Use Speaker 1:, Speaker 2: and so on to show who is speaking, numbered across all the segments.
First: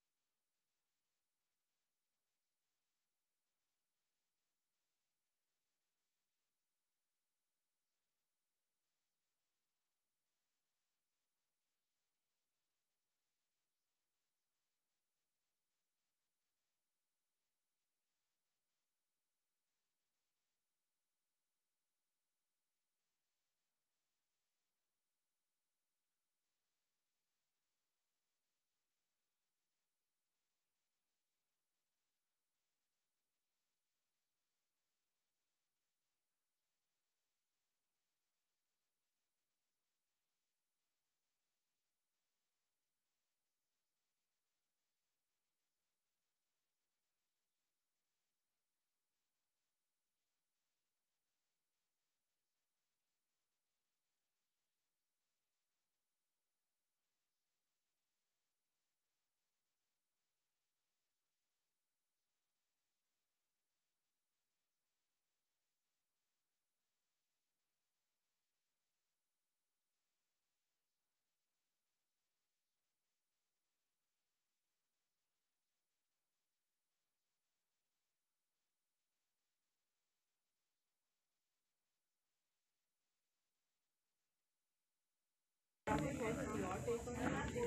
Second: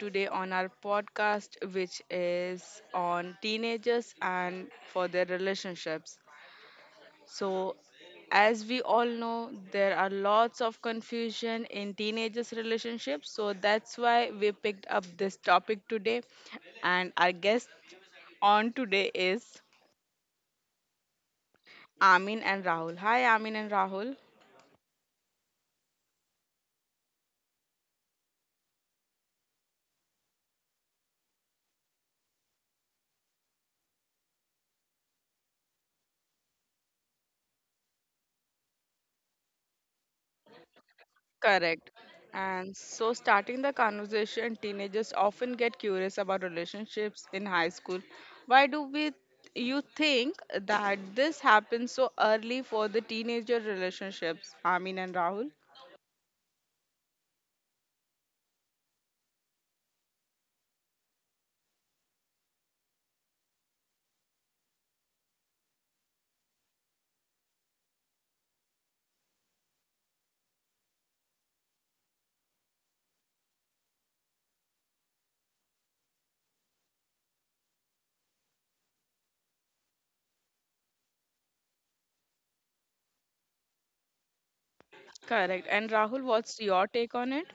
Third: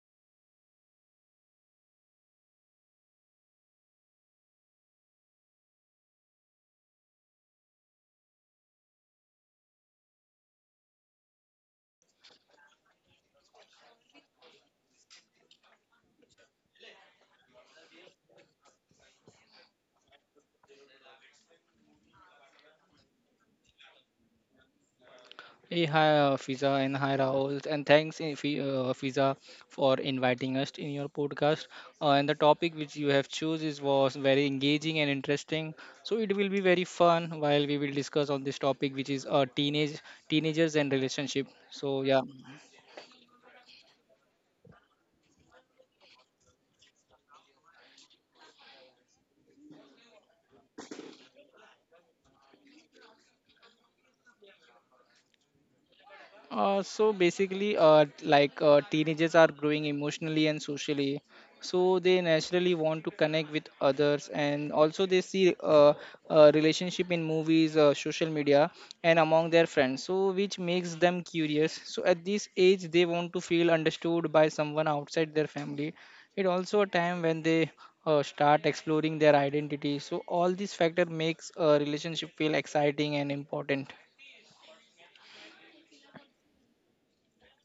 Speaker 1: today on our podcast, which is on teenagers and for their relationships. So, as we all know, there are lots of confusion in teenagers' relationships. So, that's why we picked up this topic today. And our guest on today is Amin and Rahul. Hi, Amin and Rahul.
Speaker 2: Hey, hi, Fiza, and hi, Rahul. And thanks, Fiza, for inviting us in your podcast. And the topic which you have choose is was very engaging and interesting. So it will be very fun while we will discuss on this topic, which is teenagers and relationship. So
Speaker 1: Correct.
Speaker 2: yeah.
Speaker 1: And so, starting the conversation, teenagers often get curious about relationships in high school. Why do we, you think that this happens so early for the teenager relationships, Amin and Rahul?
Speaker 2: So basically, teenagers are growing emotionally and socially, so they naturally want to connect with others, and also they see relationship in movies, social media, and among their friends. So which makes them curious. So at this age, they want to feel understood by someone outside their family. It also a time when they start exploring their identity. So all these factor makes a relationship feel exciting and important.
Speaker 1: Correct. And Rahul, what's your take on it?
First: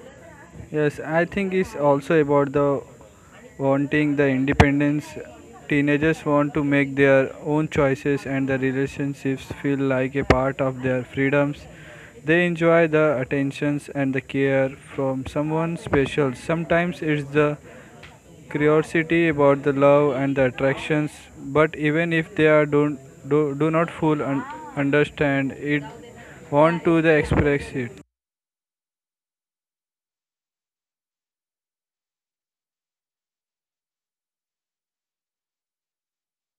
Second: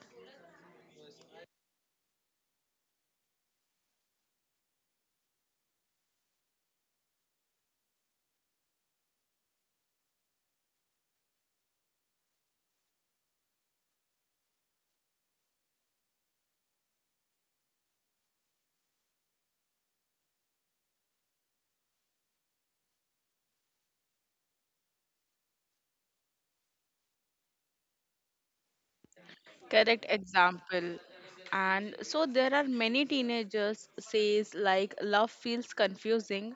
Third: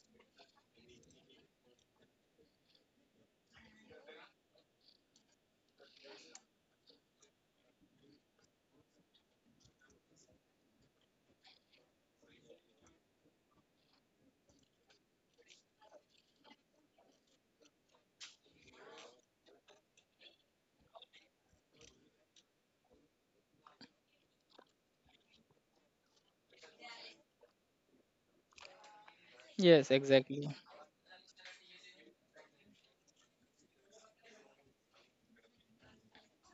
Speaker 3: Yes, I think it's also about the wanting the independence. Teenagers want to make their own choices and the relationships feel like a part of their freedoms. They enjoy the attentions and the care from someone special. Sometimes it's the curiosity about the love and the attractions, but even if they are don't do not full understand it want to the express it.
Speaker 2: Yes,
Speaker 1: Correct
Speaker 2: exactly.
Speaker 1: example. And so there are many teenagers says like love feels confusing,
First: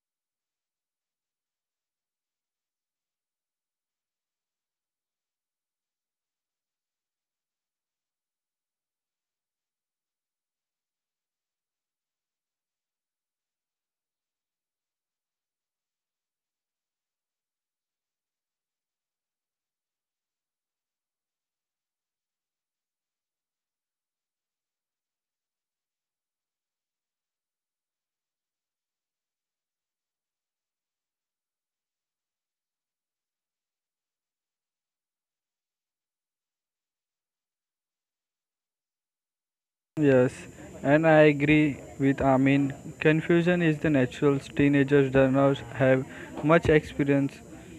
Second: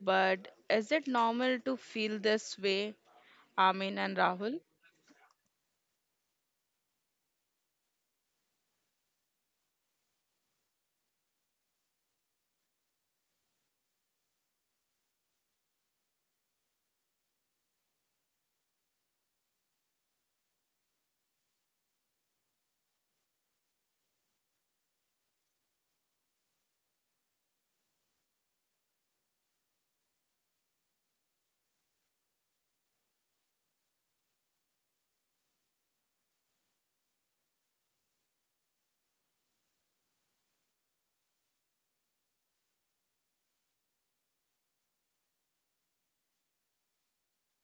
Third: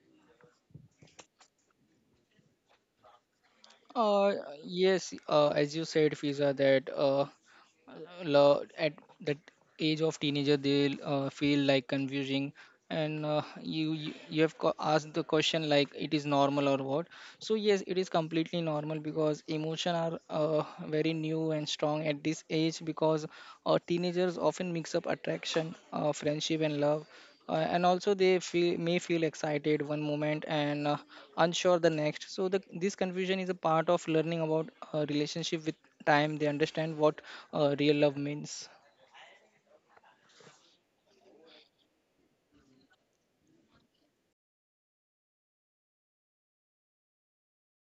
Speaker 1: but is it normal to feel this way, Amin and
Speaker 2: Uh,
Speaker 1: Rahul?
Speaker 2: yes, as you said, Fiza, that at that age of teenager, they feel like confusing, and you have asked the question like it is normal or what. So yes, it is completely normal because emotion are very new and strong at this age because teenagers often mix up attraction, friendship, and love, and also they feel may feel excited one moment and unsure the next. So this confusion is a part of learning about relationship. With time they understand what real love means.
Speaker 3: Yes, and I agree with Amin. Confusion is the natural. Teenagers do not have much experience,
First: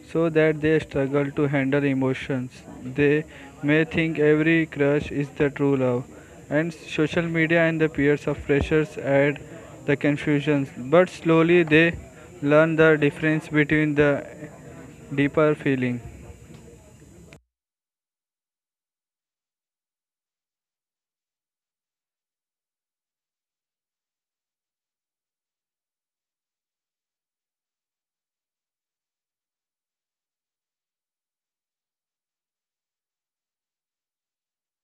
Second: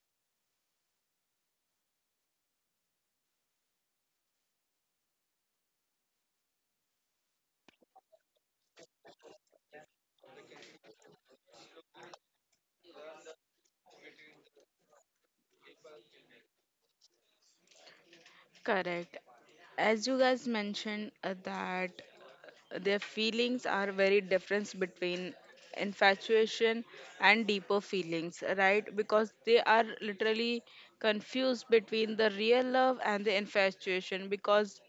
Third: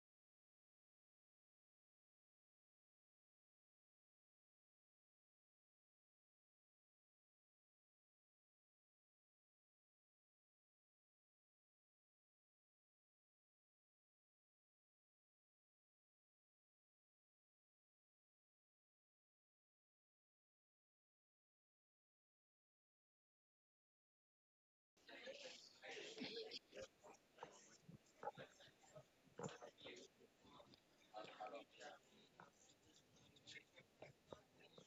Speaker 3: so that they struggle to handle emotions. They may think every crush is the true love, and social media and the peers of pressures add the confusions. But slowly they learn the difference between the deeper feeling.
Speaker 1: Correct. As you guys mentioned, that their feelings are very different between infatuation and deeper feelings, right? Because they are literally confused between the real love and the infatuation because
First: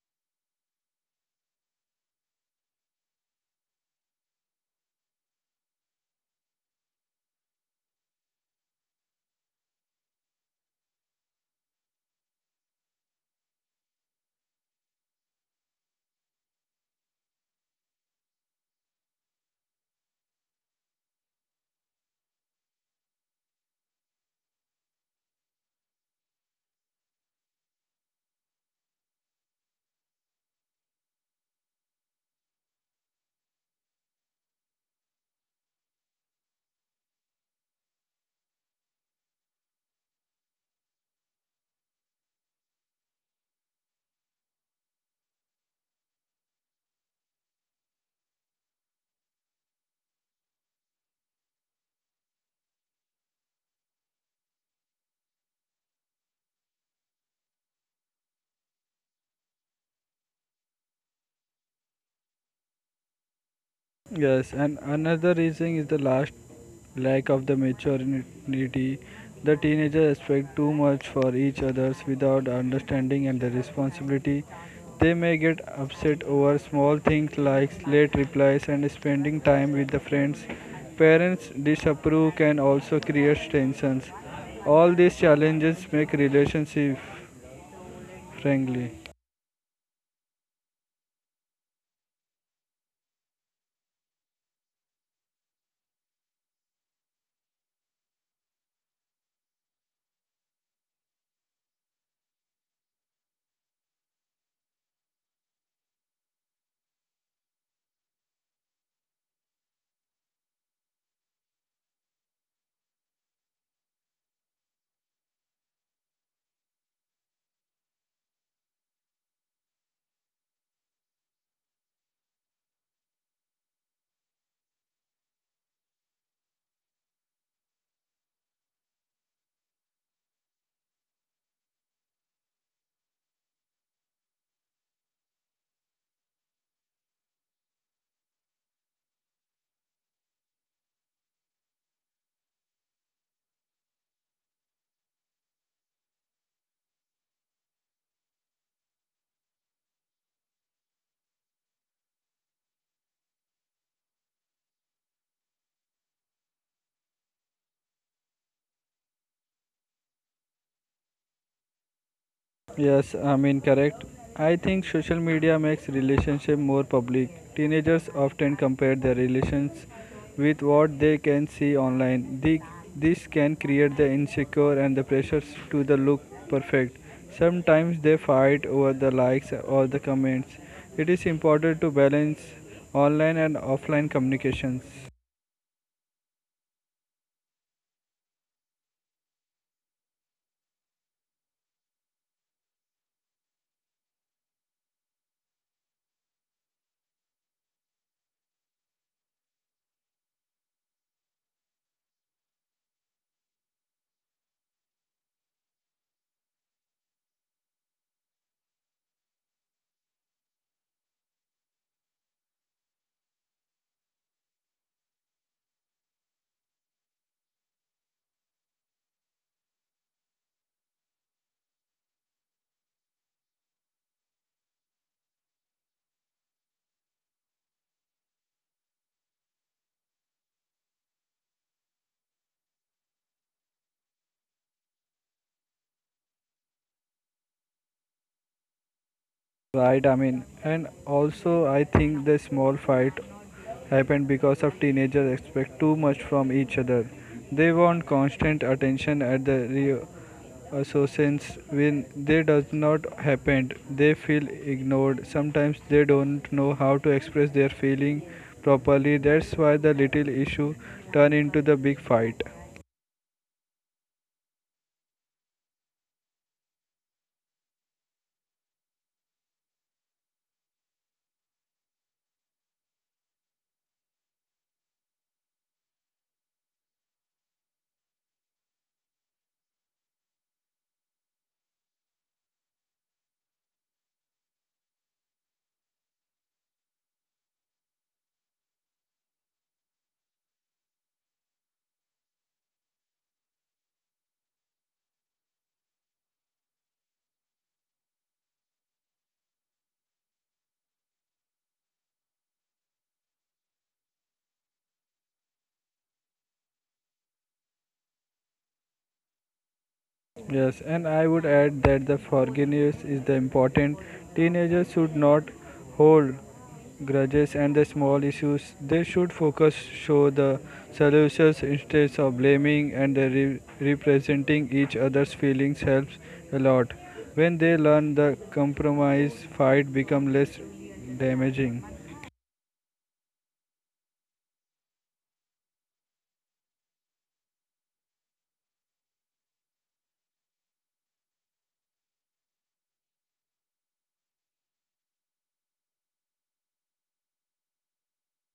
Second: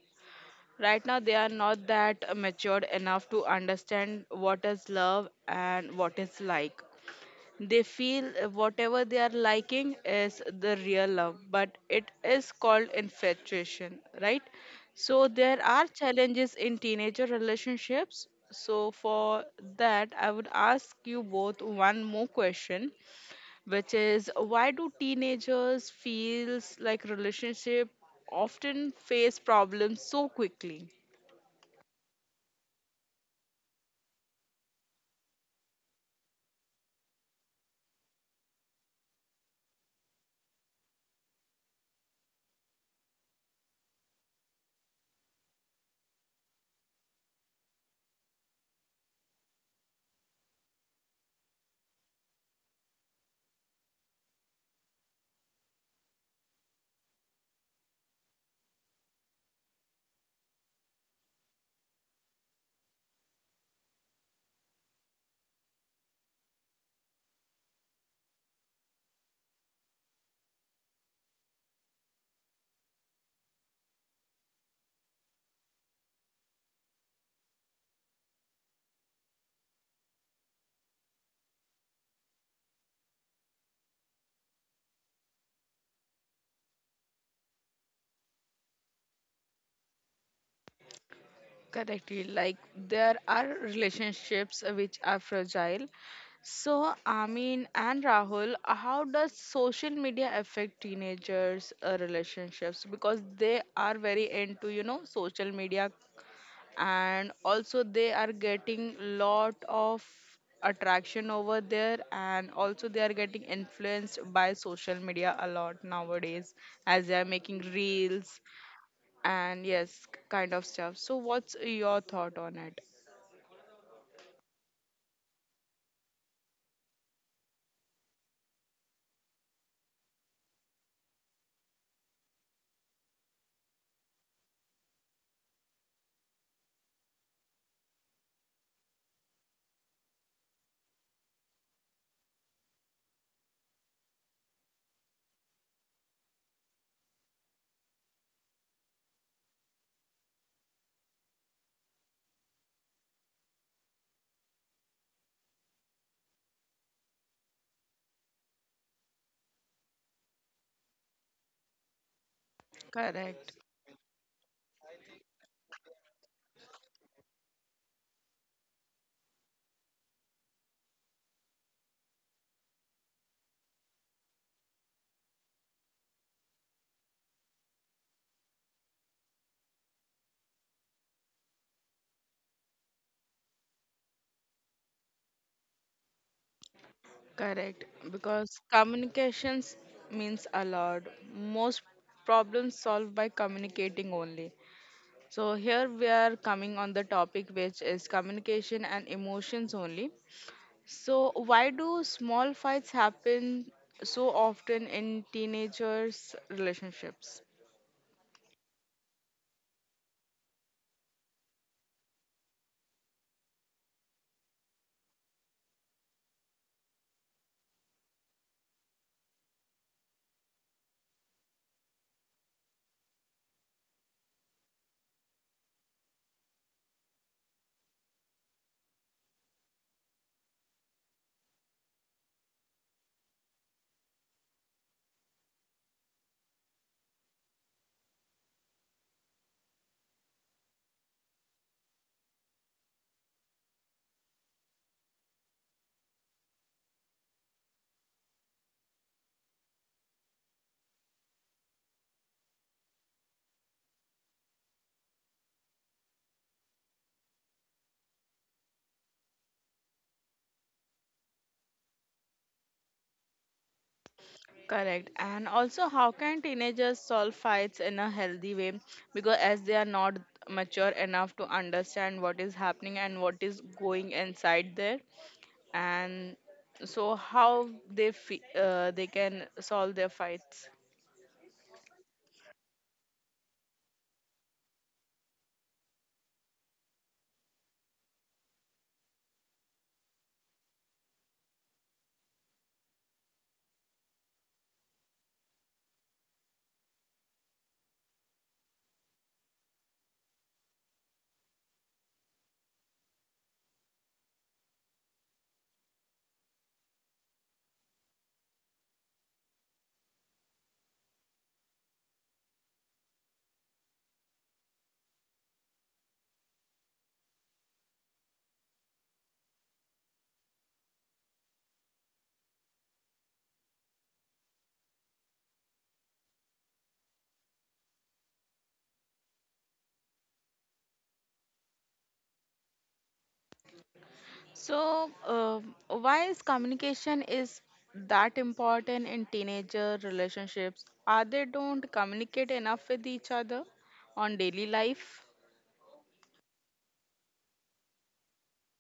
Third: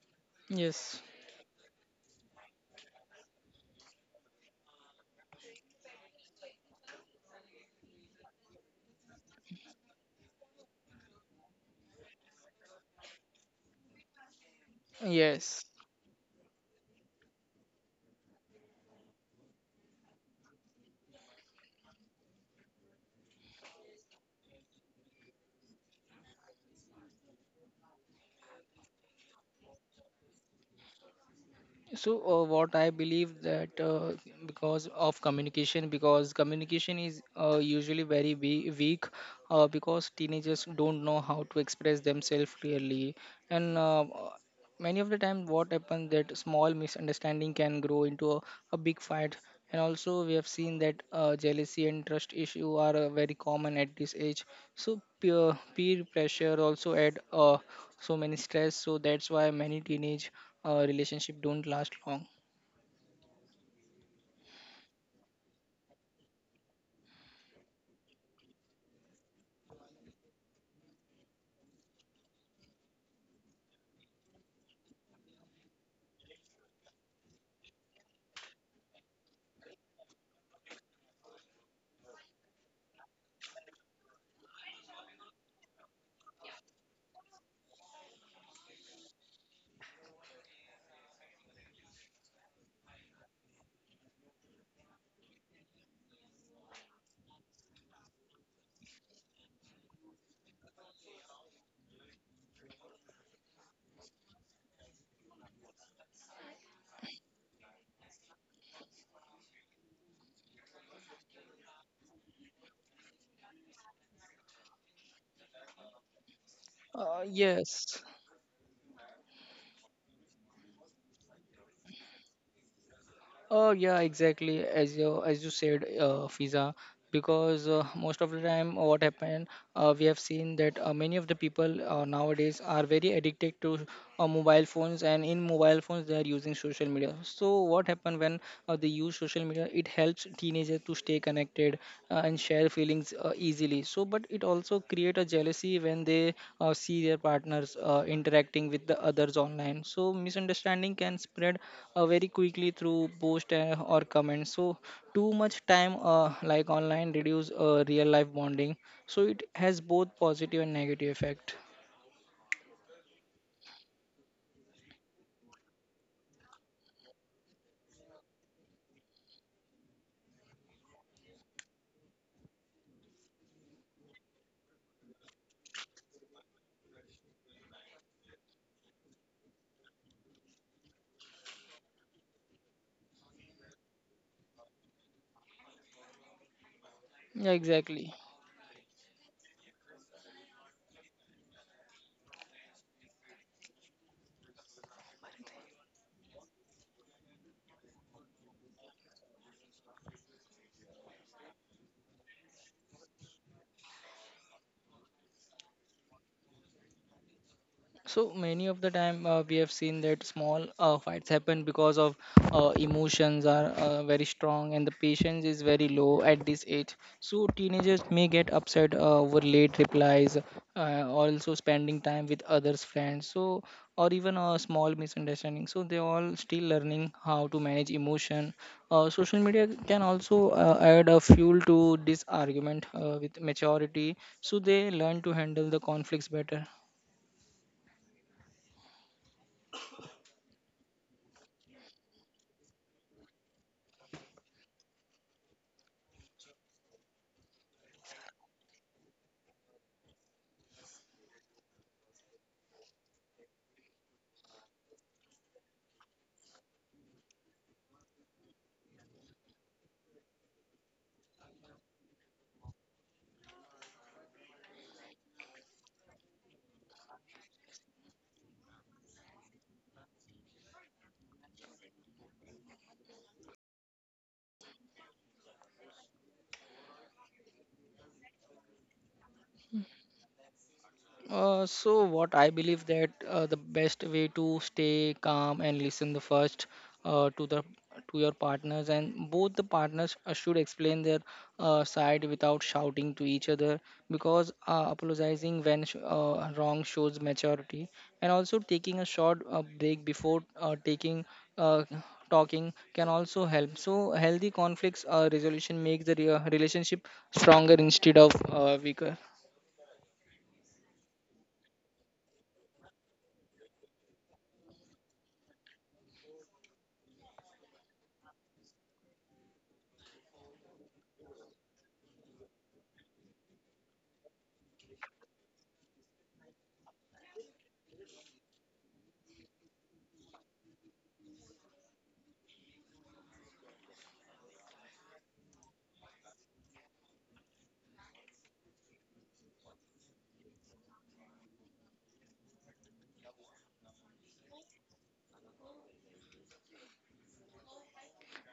Speaker 2: Yes,
Speaker 1: right now they are not that matured enough to understand what is love and what is like they feel whatever they are liking is the real love, but it is called infatuation, right? So there
Speaker 2: yes.
Speaker 1: are challenges in teenager relationships. So for that, I would ask you both one more question, which is why do teenagers feels like relationship often face problems so quickly?
Speaker 2: So what I believe that because of communication, because communication is usually very weak, because teenagers don't know how to express themselves clearly, and many of the time what happens that small misunderstanding can grow into a big fight, and also we have seen that jealousy and trust issue are very common at this age. So peer pressure also add so many stress. So that's why many teenage relationship don't last long.
Speaker 3: Yes, and another reason is the last lack of the maturity. The teenagers expect too much for each others without understanding and the responsibility. They may get upset over small things like late replies and spending time with the friends. Parents disapprove can also create tensions. All these challenges make relationship friendly.
Speaker 1: Correctly, like there are relationships which are fragile. So, Amin and Rahul, how does social media affect teenagers' relationships? Because they are very into, you know, social media and also they are getting lot of attraction over there and also they are getting influenced by social media a lot nowadays as they are
Speaker 2: uh,
Speaker 1: making
Speaker 2: yes
Speaker 1: reels and yes kind of stuff, so what's your thought on it?
Speaker 2: Oh yeah, exactly. As you said, Fiza, because most of the time, what happened, we have seen that many of the people nowadays are very addicted to mobile phones, and in mobile phones they are using social media. So what happened when they use social media? It helps teenagers to stay connected and their feelings easily, so but it also create a jealousy when they see their partners interacting with the others online. So misunderstanding can spread very quickly through post or comments. So too much time like online reduce real life bonding. So it has both positive and negative effect.
Speaker 3: Yes, I
Speaker 1: Correct.
Speaker 3: mean correct. I think social media makes relationship more public. Teenagers often compare their relations with what they can see online. This can create the insecure and the pressures to the look perfect. Sometimes they fight over the likes or the comments. It is important to balance online and offline communications.
Speaker 2: Yeah,
Speaker 1: Correct,
Speaker 2: exactly.
Speaker 1: because communications means a lot. Most problems solved by communicating only. So here we are coming on the topic which is communication and emotions only. So why do small fights happen so often in teenagers relationships?
Speaker 2: So many of the time we have seen that small fights happen because of emotions are very strong and the patience is very low at this age. So teenagers may get upset over late replies, also spending time with others' friends. So or even a small misunderstanding. So they all still learning how to manage emotion. Social media can also add a fuel to this argument with maturity. So they learn to handle the conflicts better.
Speaker 3: Right, I mean, and also I think the small fight happened because of teenagers expect too much from each other. They want constant attention at the reassurance when they does not happen. They feel ignored. Sometimes they don't know how to express their feeling properly. That's why the little issue turn into the big fight.
Speaker 1: Correct. And also, how can teenagers solve fights in a healthy way? Because as they are not mature enough to understand what is happening and what is going inside there, and so how they can solve their fights.
Speaker 2: So what I believe that the best way to stay calm and listen the first to the to your partners, and both the partners should explain their side without shouting to each other, because apologizing when wrong shows maturity, and also taking a short break before taking uh, talking can also help. So healthy conflicts resolution makes the relationship stronger instead of weaker.
Speaker 3: Yes, and I would add that the forgiveness is the important. Teenagers should not hold grudges and the small issues. They should focus show the solutions instead of blaming and the representing each other's feelings helps a lot. When they learn the compromise, fight become less damaging.
Speaker 1: So, why is communication is that important in teenager relationships? Are they don't communicate enough with each other on daily life?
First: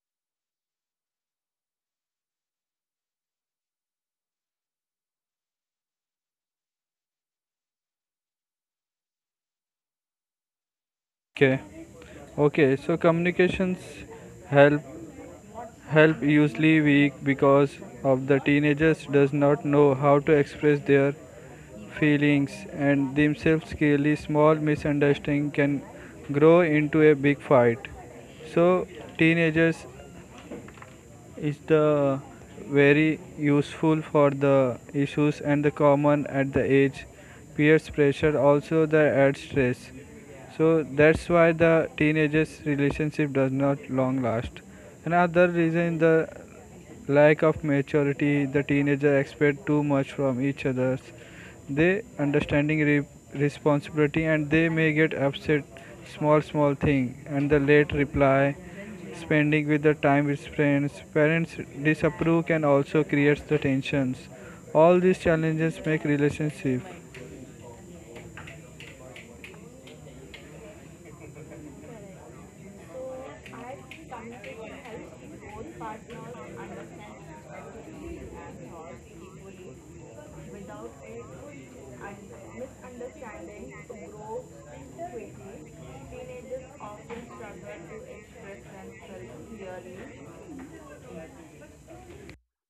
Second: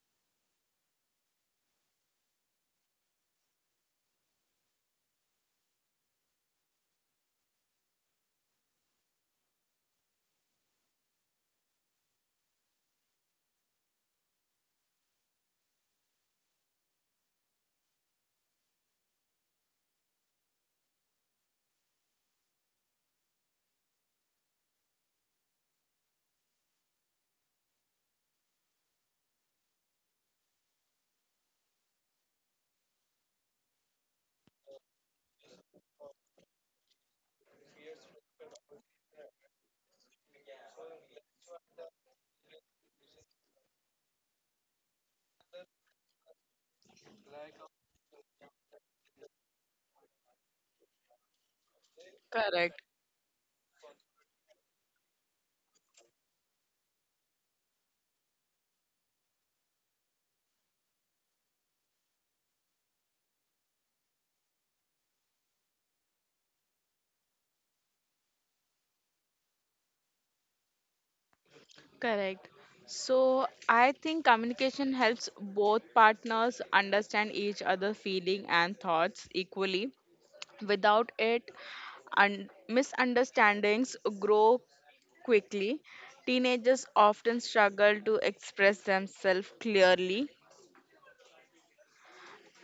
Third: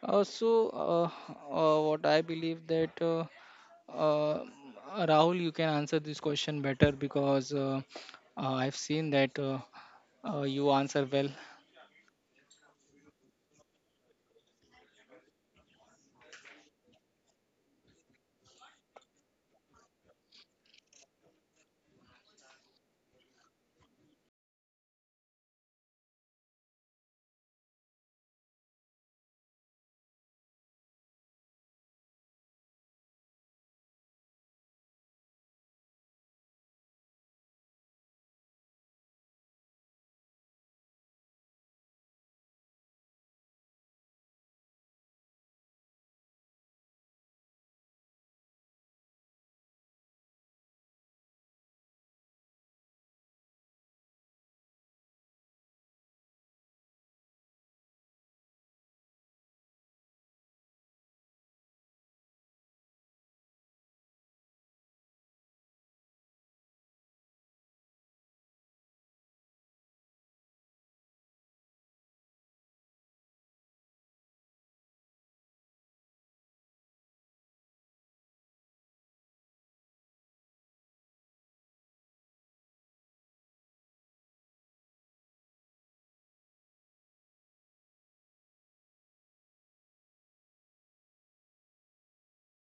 Speaker 2: Uh, so, uh, what I believe that uh, Rahul, you can answer this question better because I've seen that you answer well.
Speaker 3: Okay. Okay, so communications help help usually weak because of the teenagers does not know how to express their feelings and themselves clearly, small misunderstanding can grow into a big fight, so teenagers is the very useful for the issues and the common at the age, peers pressure also the add stress, so that's why the teenagers relationship does not long last, another reason the lack of maturity, the teenager expect too much from each other. They understanding
Speaker 1: Correct.
Speaker 3: responsibility and they may get upset small small thing and the late reply spending with the time with friends parents disapprove can also create the tensions all these challenges make relationship.
Speaker 1: Correct. So I think communication helps both partners understand each other's feeling and thoughts equally. Without it, misunderstandings grow quickly. Teenagers often struggle to express themselves clearly,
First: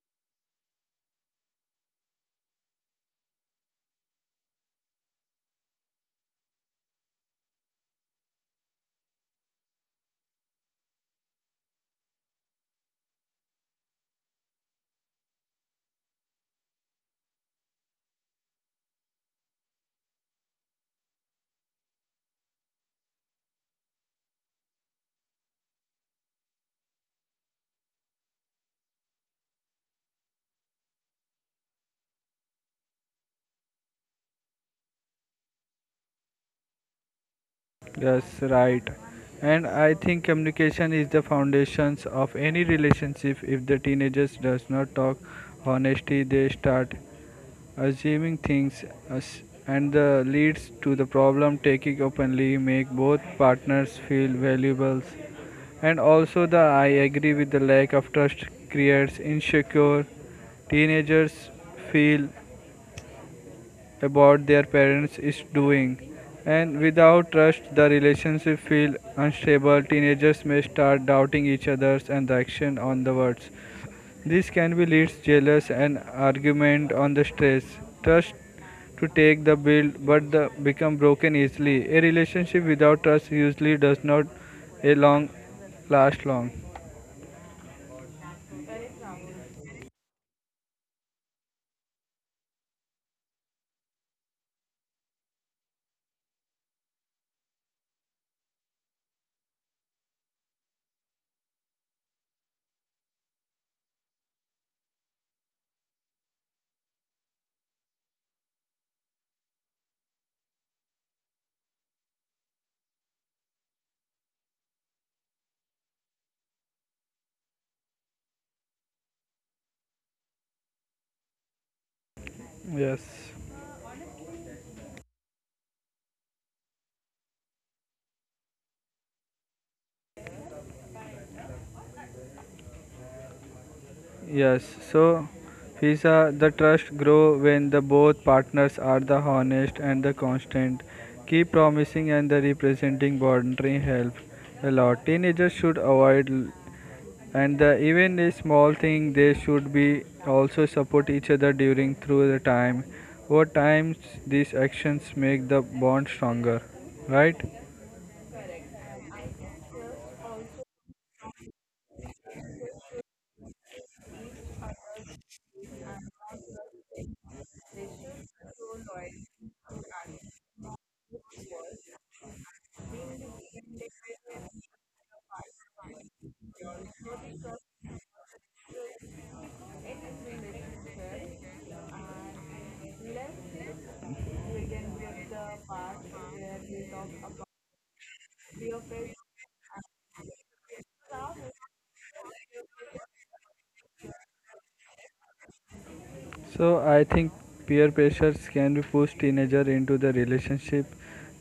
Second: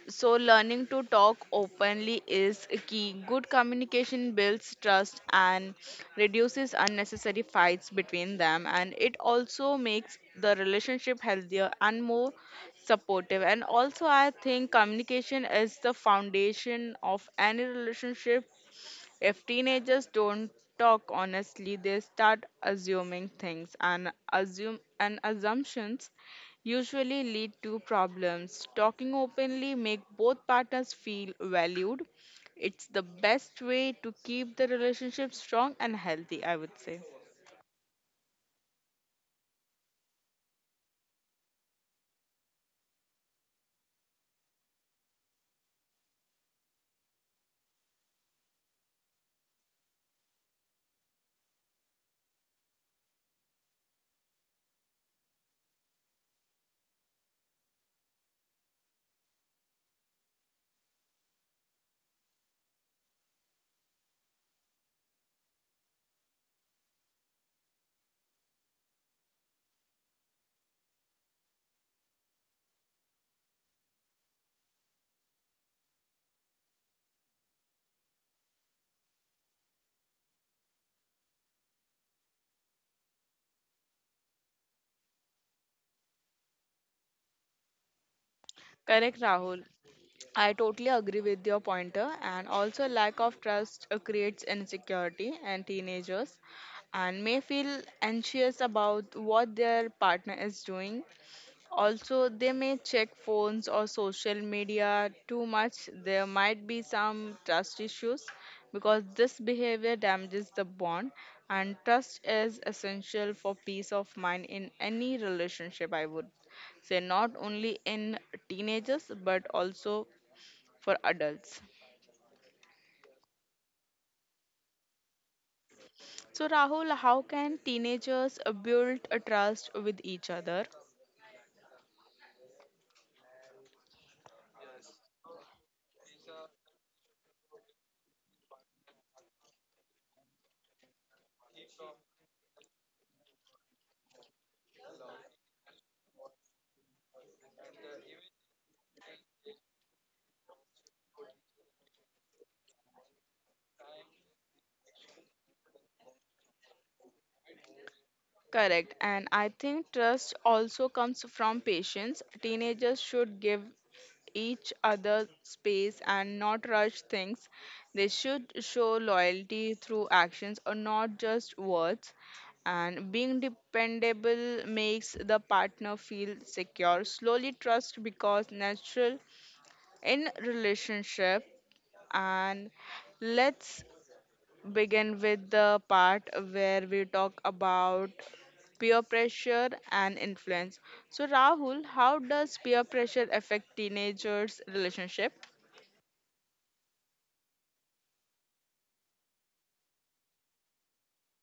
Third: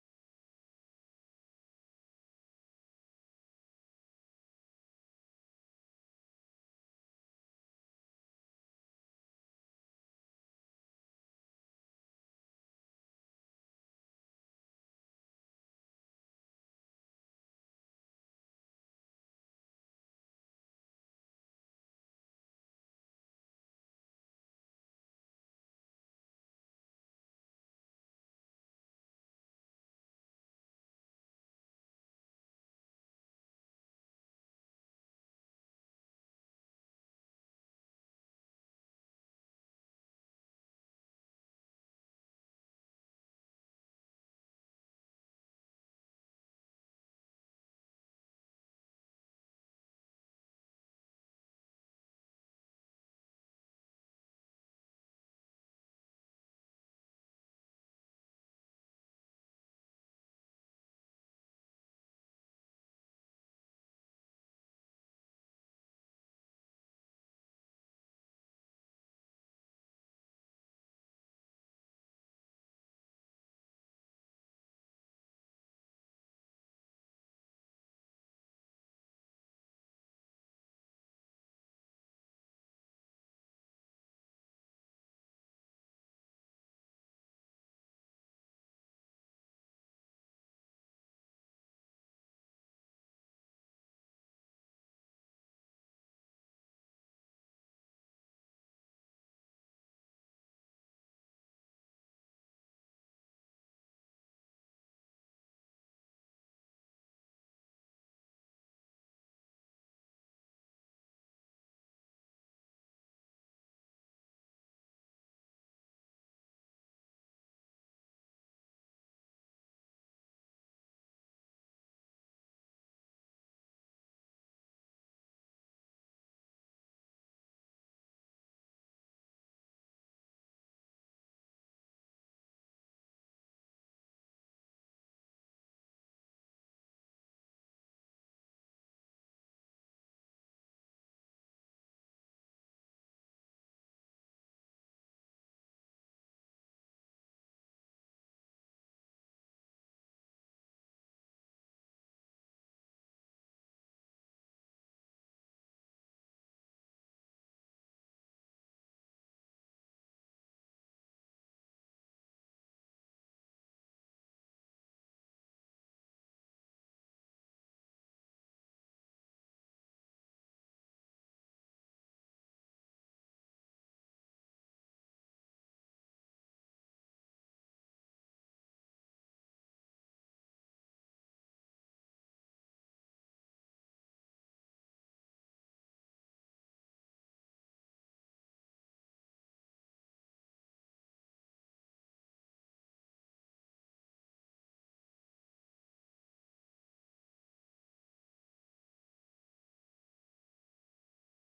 Speaker 1: so learning to talk openly is key. Good communication builds trust and reduces unnecessary fights between them, and it also makes the relationship healthier and more supportive. And also, I think communication is the foundation of any relationship. If teenagers don't talk honestly, they start assuming things and assume and assumptions usually lead to problems. Talking openly make both partners feel valued. It's the best way to keep the relationship strong and healthy, I would say.
Speaker 3: Yes, right. And I think communication is the foundations of any relationship. If the teenagers does not talk honesty, they start assuming things and the leads to the problem taking openly make both partners feel valuable, and also the I agree with the lack of trust creates insecure teenagers feel about their parents is doing. And without trust, the relationship feel unstable. Teenagers may start doubting each other's and the action on the words. This can be leads jealous and argument on the stress. Trust to take the build but the become broken easily. A relationship without trust usually does not a long last long.
Speaker 1: Correct, Rahul. I totally agree with your pointer, and also lack of trust creates insecurity, and teenagers and may feel anxious about what their partner is doing. Also, they may check phones or social media too much. There might be some trust issues because this behavior damages the bond, and trust is essential for peace of mind in any relationship. I would say not only in teenagers but also for adults.
Speaker 3: Yes.
Speaker 1: So, Rahul, how can teenagers build a trust with each other?
Speaker 3: Yes, so visa the trust grow when the both partners are the honest and the constant. Keep promising and the representing boundary help a lot. Teenagers should avoid and the, even a small thing they should be also support each other during through the time. Over time, these actions make the bond stronger, right?
Speaker 1: Correct. And I think trust also comes from patience. Teenagers should give each other space and not rush things. They should show loyalty through actions or not just words. And being dependable makes the partner feel secure. Slowly, trust becomes natural in relationship. And let's begin with the part where we talk about peer pressure and influence. So, Rahul, how does peer pressure affect teenagers' relationship?
Speaker 3: So I think peer pressures can be push teenager into the relationship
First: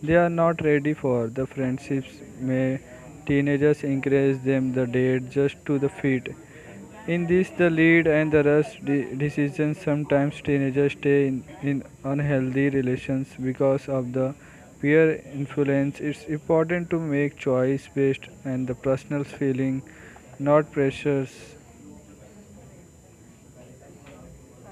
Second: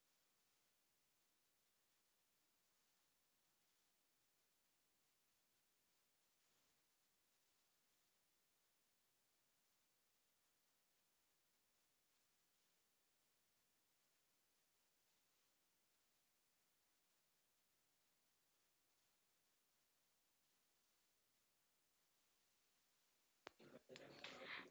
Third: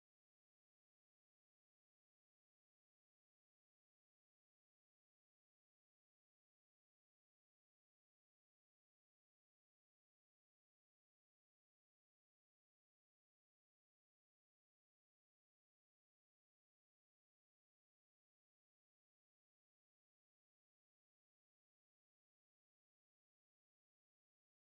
Speaker 3: they are not ready for. The friendships may teenagers encourage them the date just to the feet. In this, the lead and the rush decisions sometimes teenagers stay in unhealthy relations because of the peer influence. It's important to make choice based and the personal feeling, not pressures.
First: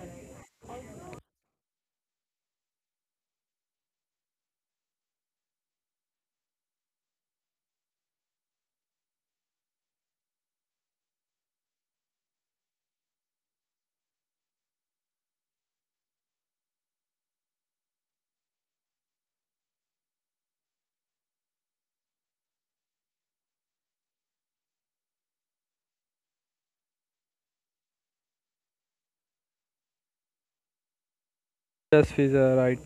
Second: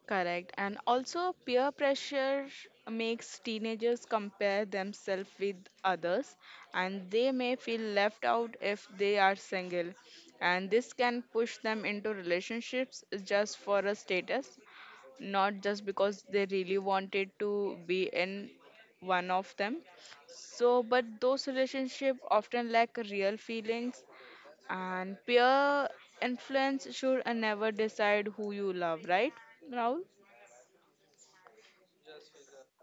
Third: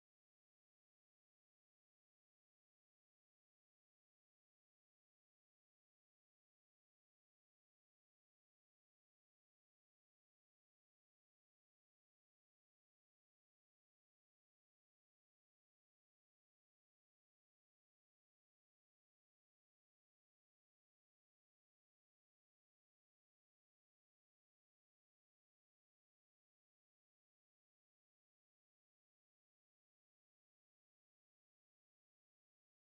Speaker 1: Correct. And also, peer pressure makes teenagers compare themselves with others, and they may feel left out if they are single. And this can push them into relationships just for a status, not just because they really wanted to be in one of them. So, but those relationships often lack real feelings, and peer influence should never decide who you love, right, Raul?
Speaker 3: Just is right.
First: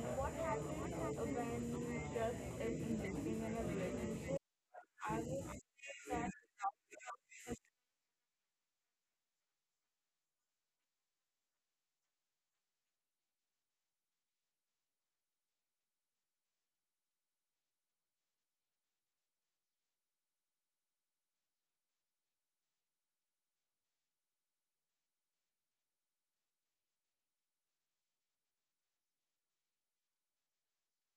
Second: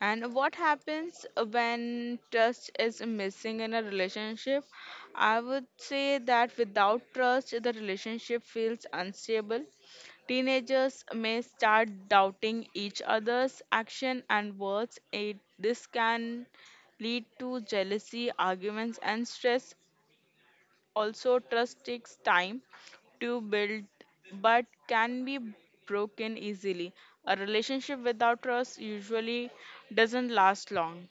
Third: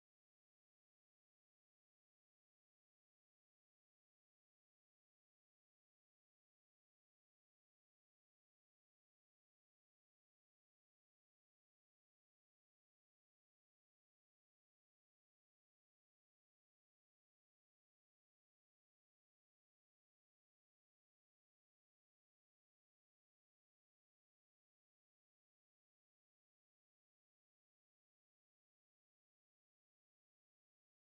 Speaker 1: And what happens when trust is missing in a relationship? I would say that without trust, the relationship feels unstable. Teenagers may start doubting each other's action and words. This can lead to jealousy, arguments, and stress. Also, trust takes time to build but can be broken easily. A relationship without trust usually doesn't last long.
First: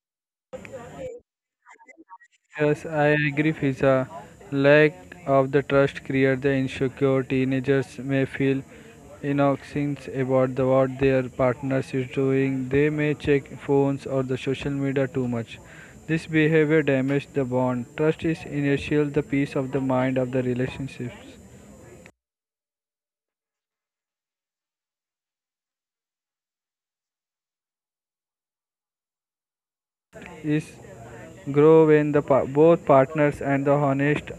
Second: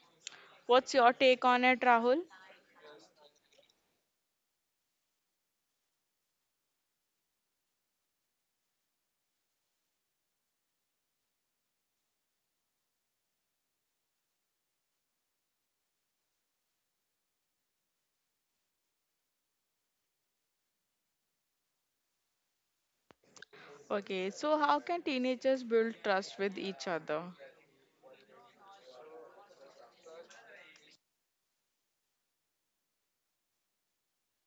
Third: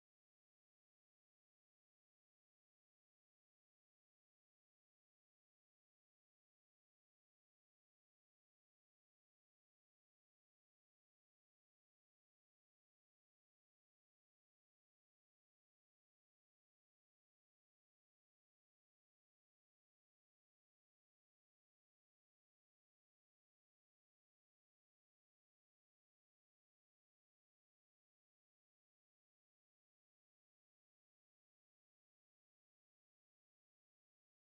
Speaker 1: What's your take on it, Rahul?
Speaker 3: Yes, I agree, Fiza. Lack of the trust creates the insecure. Teenagers may feel innocent about the, what their partners is doing. They may check phones or the social media too much. This behavior damages the bond. Trust is initial. The peace of the mind of the relationships
Speaker 1: Okay, so how can teenagers build trust with each other?
Speaker 3: is grow when the both partners and the honest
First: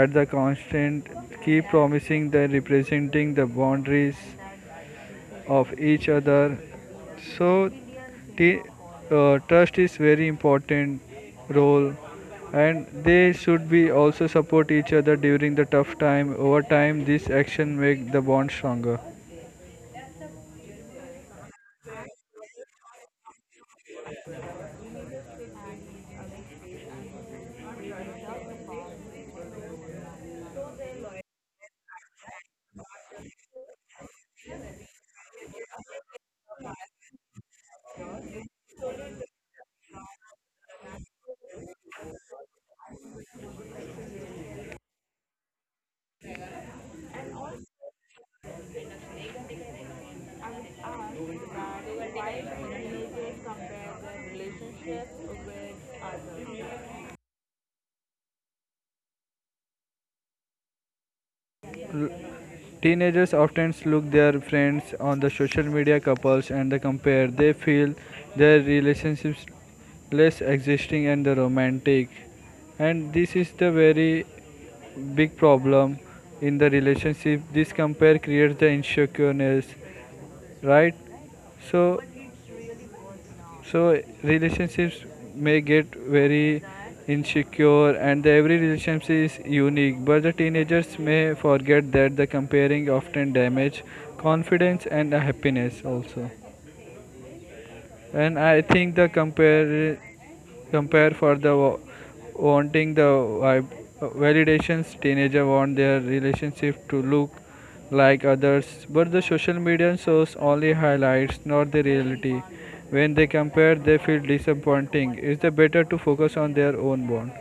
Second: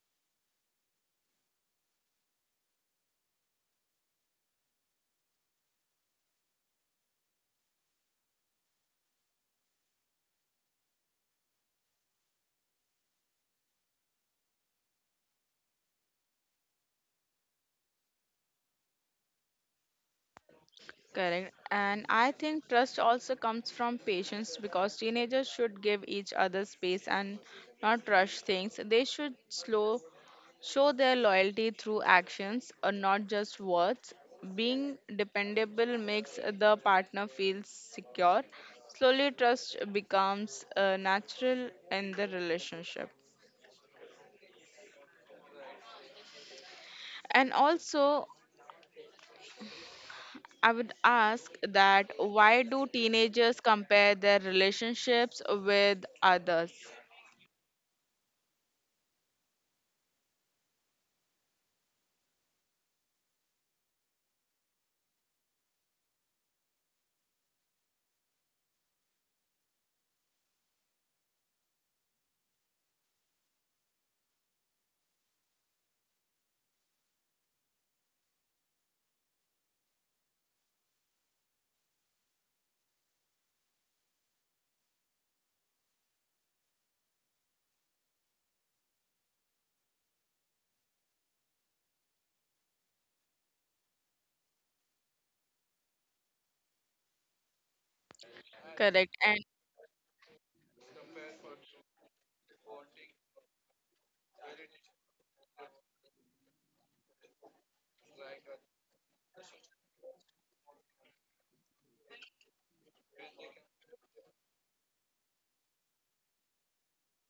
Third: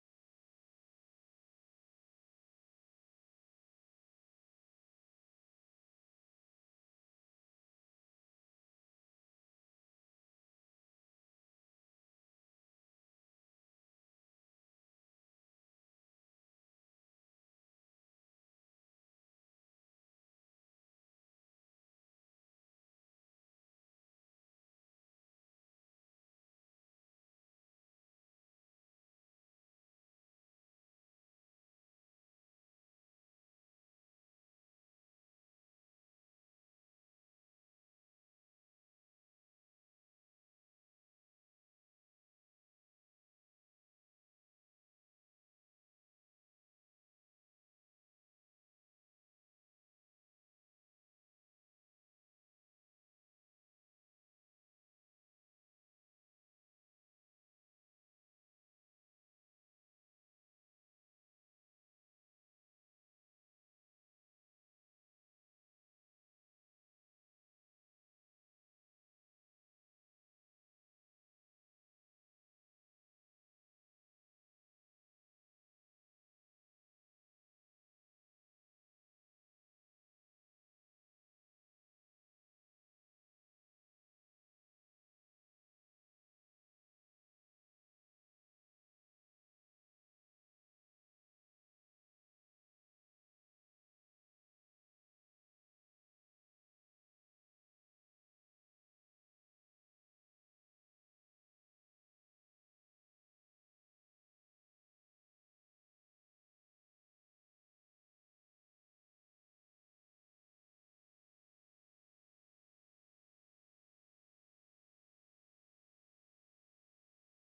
Speaker 3: at the constant, keep promising the representing the boundaries of each other. So, t- trust is very important role, and they should be also support each other during the tough time. Over time, this action make the bond stronger.
Speaker 1: Correct. And I think trust also comes from patience because teenagers should give each other space and not rush things. They should slow show their loyalty through actions or not just words. Being dependable makes the partner feel secure. Slowly trust becomes natural in the relationship. And also I would ask that why do teenagers compare their relationships with others?
Speaker 3: L- Teenagers often look their friends on the social media couples and they compare. They feel their relationships less existing and the romantic. And this is the very big problem in the relationship. This compare creates the insecureness, right? So so relationships may get very insecure and the every relationship is unique but the teenagers may forget that the comparing often damage confidence and happiness also, and I think the
Speaker 1: Correct. And
Speaker 3: compare for the wanting the validations teenager want their relationship to look like others but the social media shows only highlights not the reality, when they compare they feel disappointing, it's the better to focus on their own bond.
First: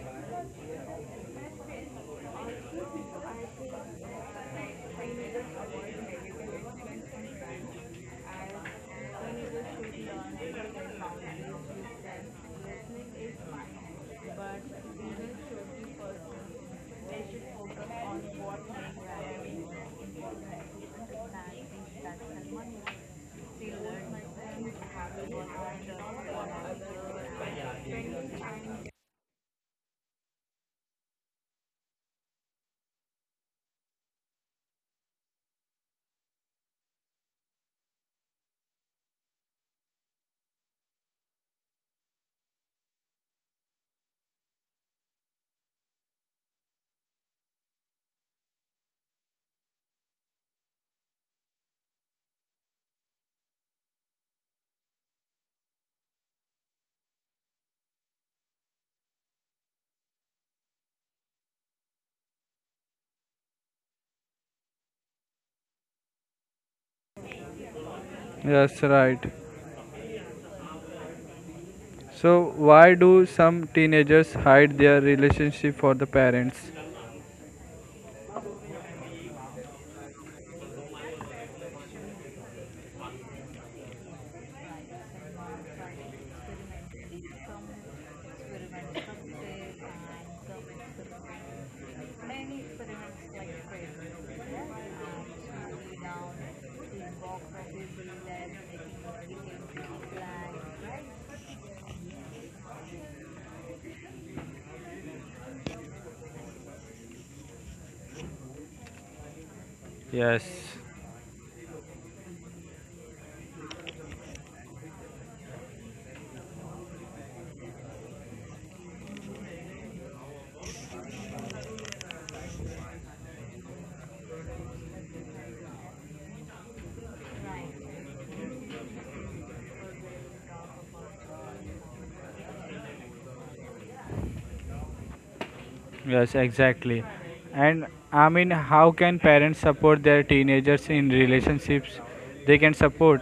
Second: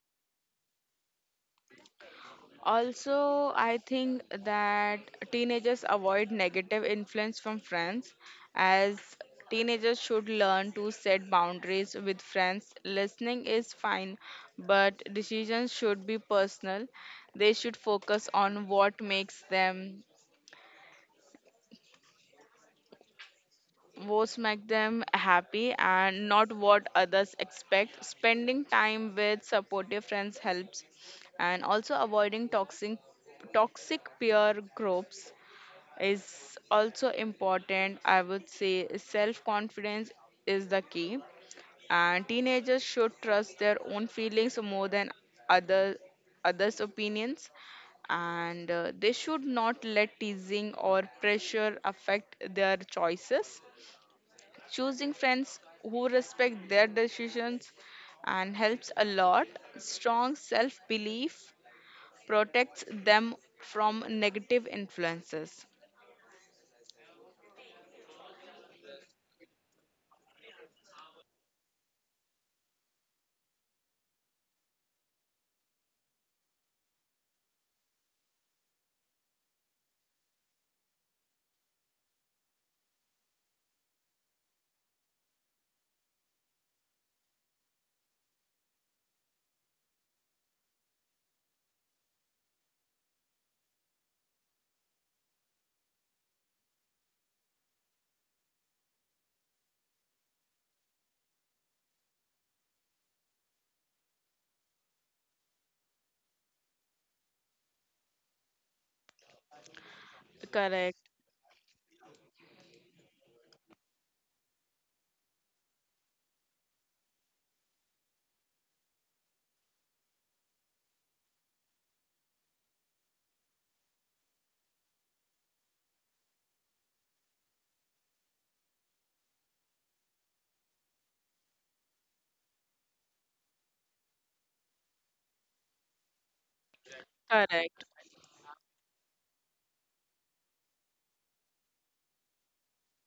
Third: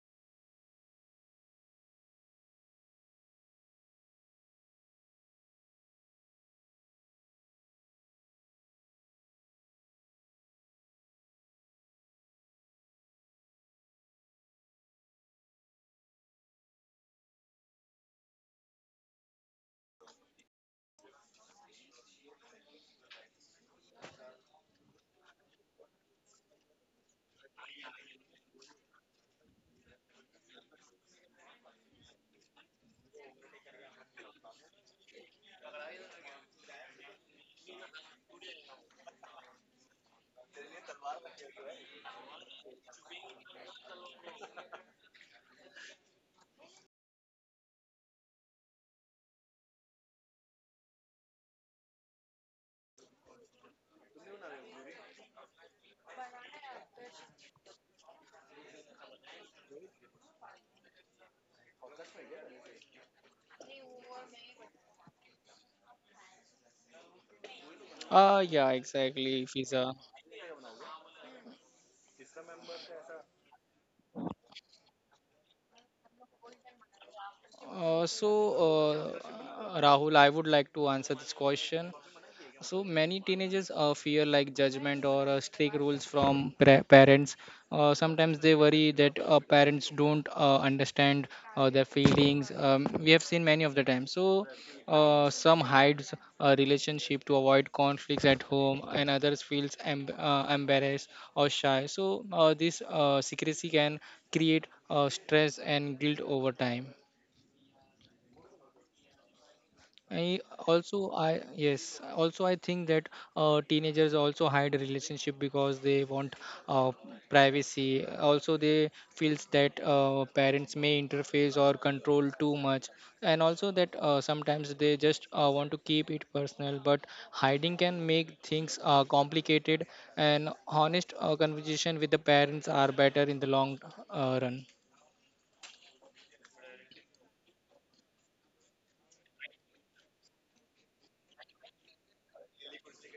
Speaker 1: also, I think that teenagers avoid negative influence from friends, as teenagers should learn to set boundaries with friends. Listening is fine, but decisions should be personal. They should focus on what's make them happy and not what others expect. Spending time with supportive friends helps, and also avoiding toxic peer groups is also important. I would say self confidence is the key, and teenagers should trust their own feelings more than other others' opinions, and they should not let teasing or pressure affect their choices, choosing friends who respect their decisions and helps a lot. Strong self belief protects them from negative influences.
Speaker 2: Yeah,
Speaker 3: That's right.
Speaker 2: exactly, Fiza.
Speaker 3: So why do some teenagers hide their relationship for the parents?
Speaker 2: Rahul, I would like to answer this question. So many teenagers fear like judgment or strict rules from parents. Sometimes they worry that parents don't understand their feelings. We have seen many of the time. So some hides a relationship to avoid conflicts at home, and others feels embarrassed or shy. So this secrecy can create stress and guilt over time. I
Speaker 3: Yes.
Speaker 2: also
Speaker 1: Correct,
Speaker 2: I yes also I think that teenagers also hide relationship because they want uh, privacy. Also they feels that parents may interface or control too much, and also that sometimes they just want to keep it personal. But hiding can make things complicated, and honest conversation with the parents are better in the long run.
Speaker 3: Yes, exactly. And
Speaker 1: correct,
Speaker 3: I mean, how can parents support their teenagers in relationships? They can support.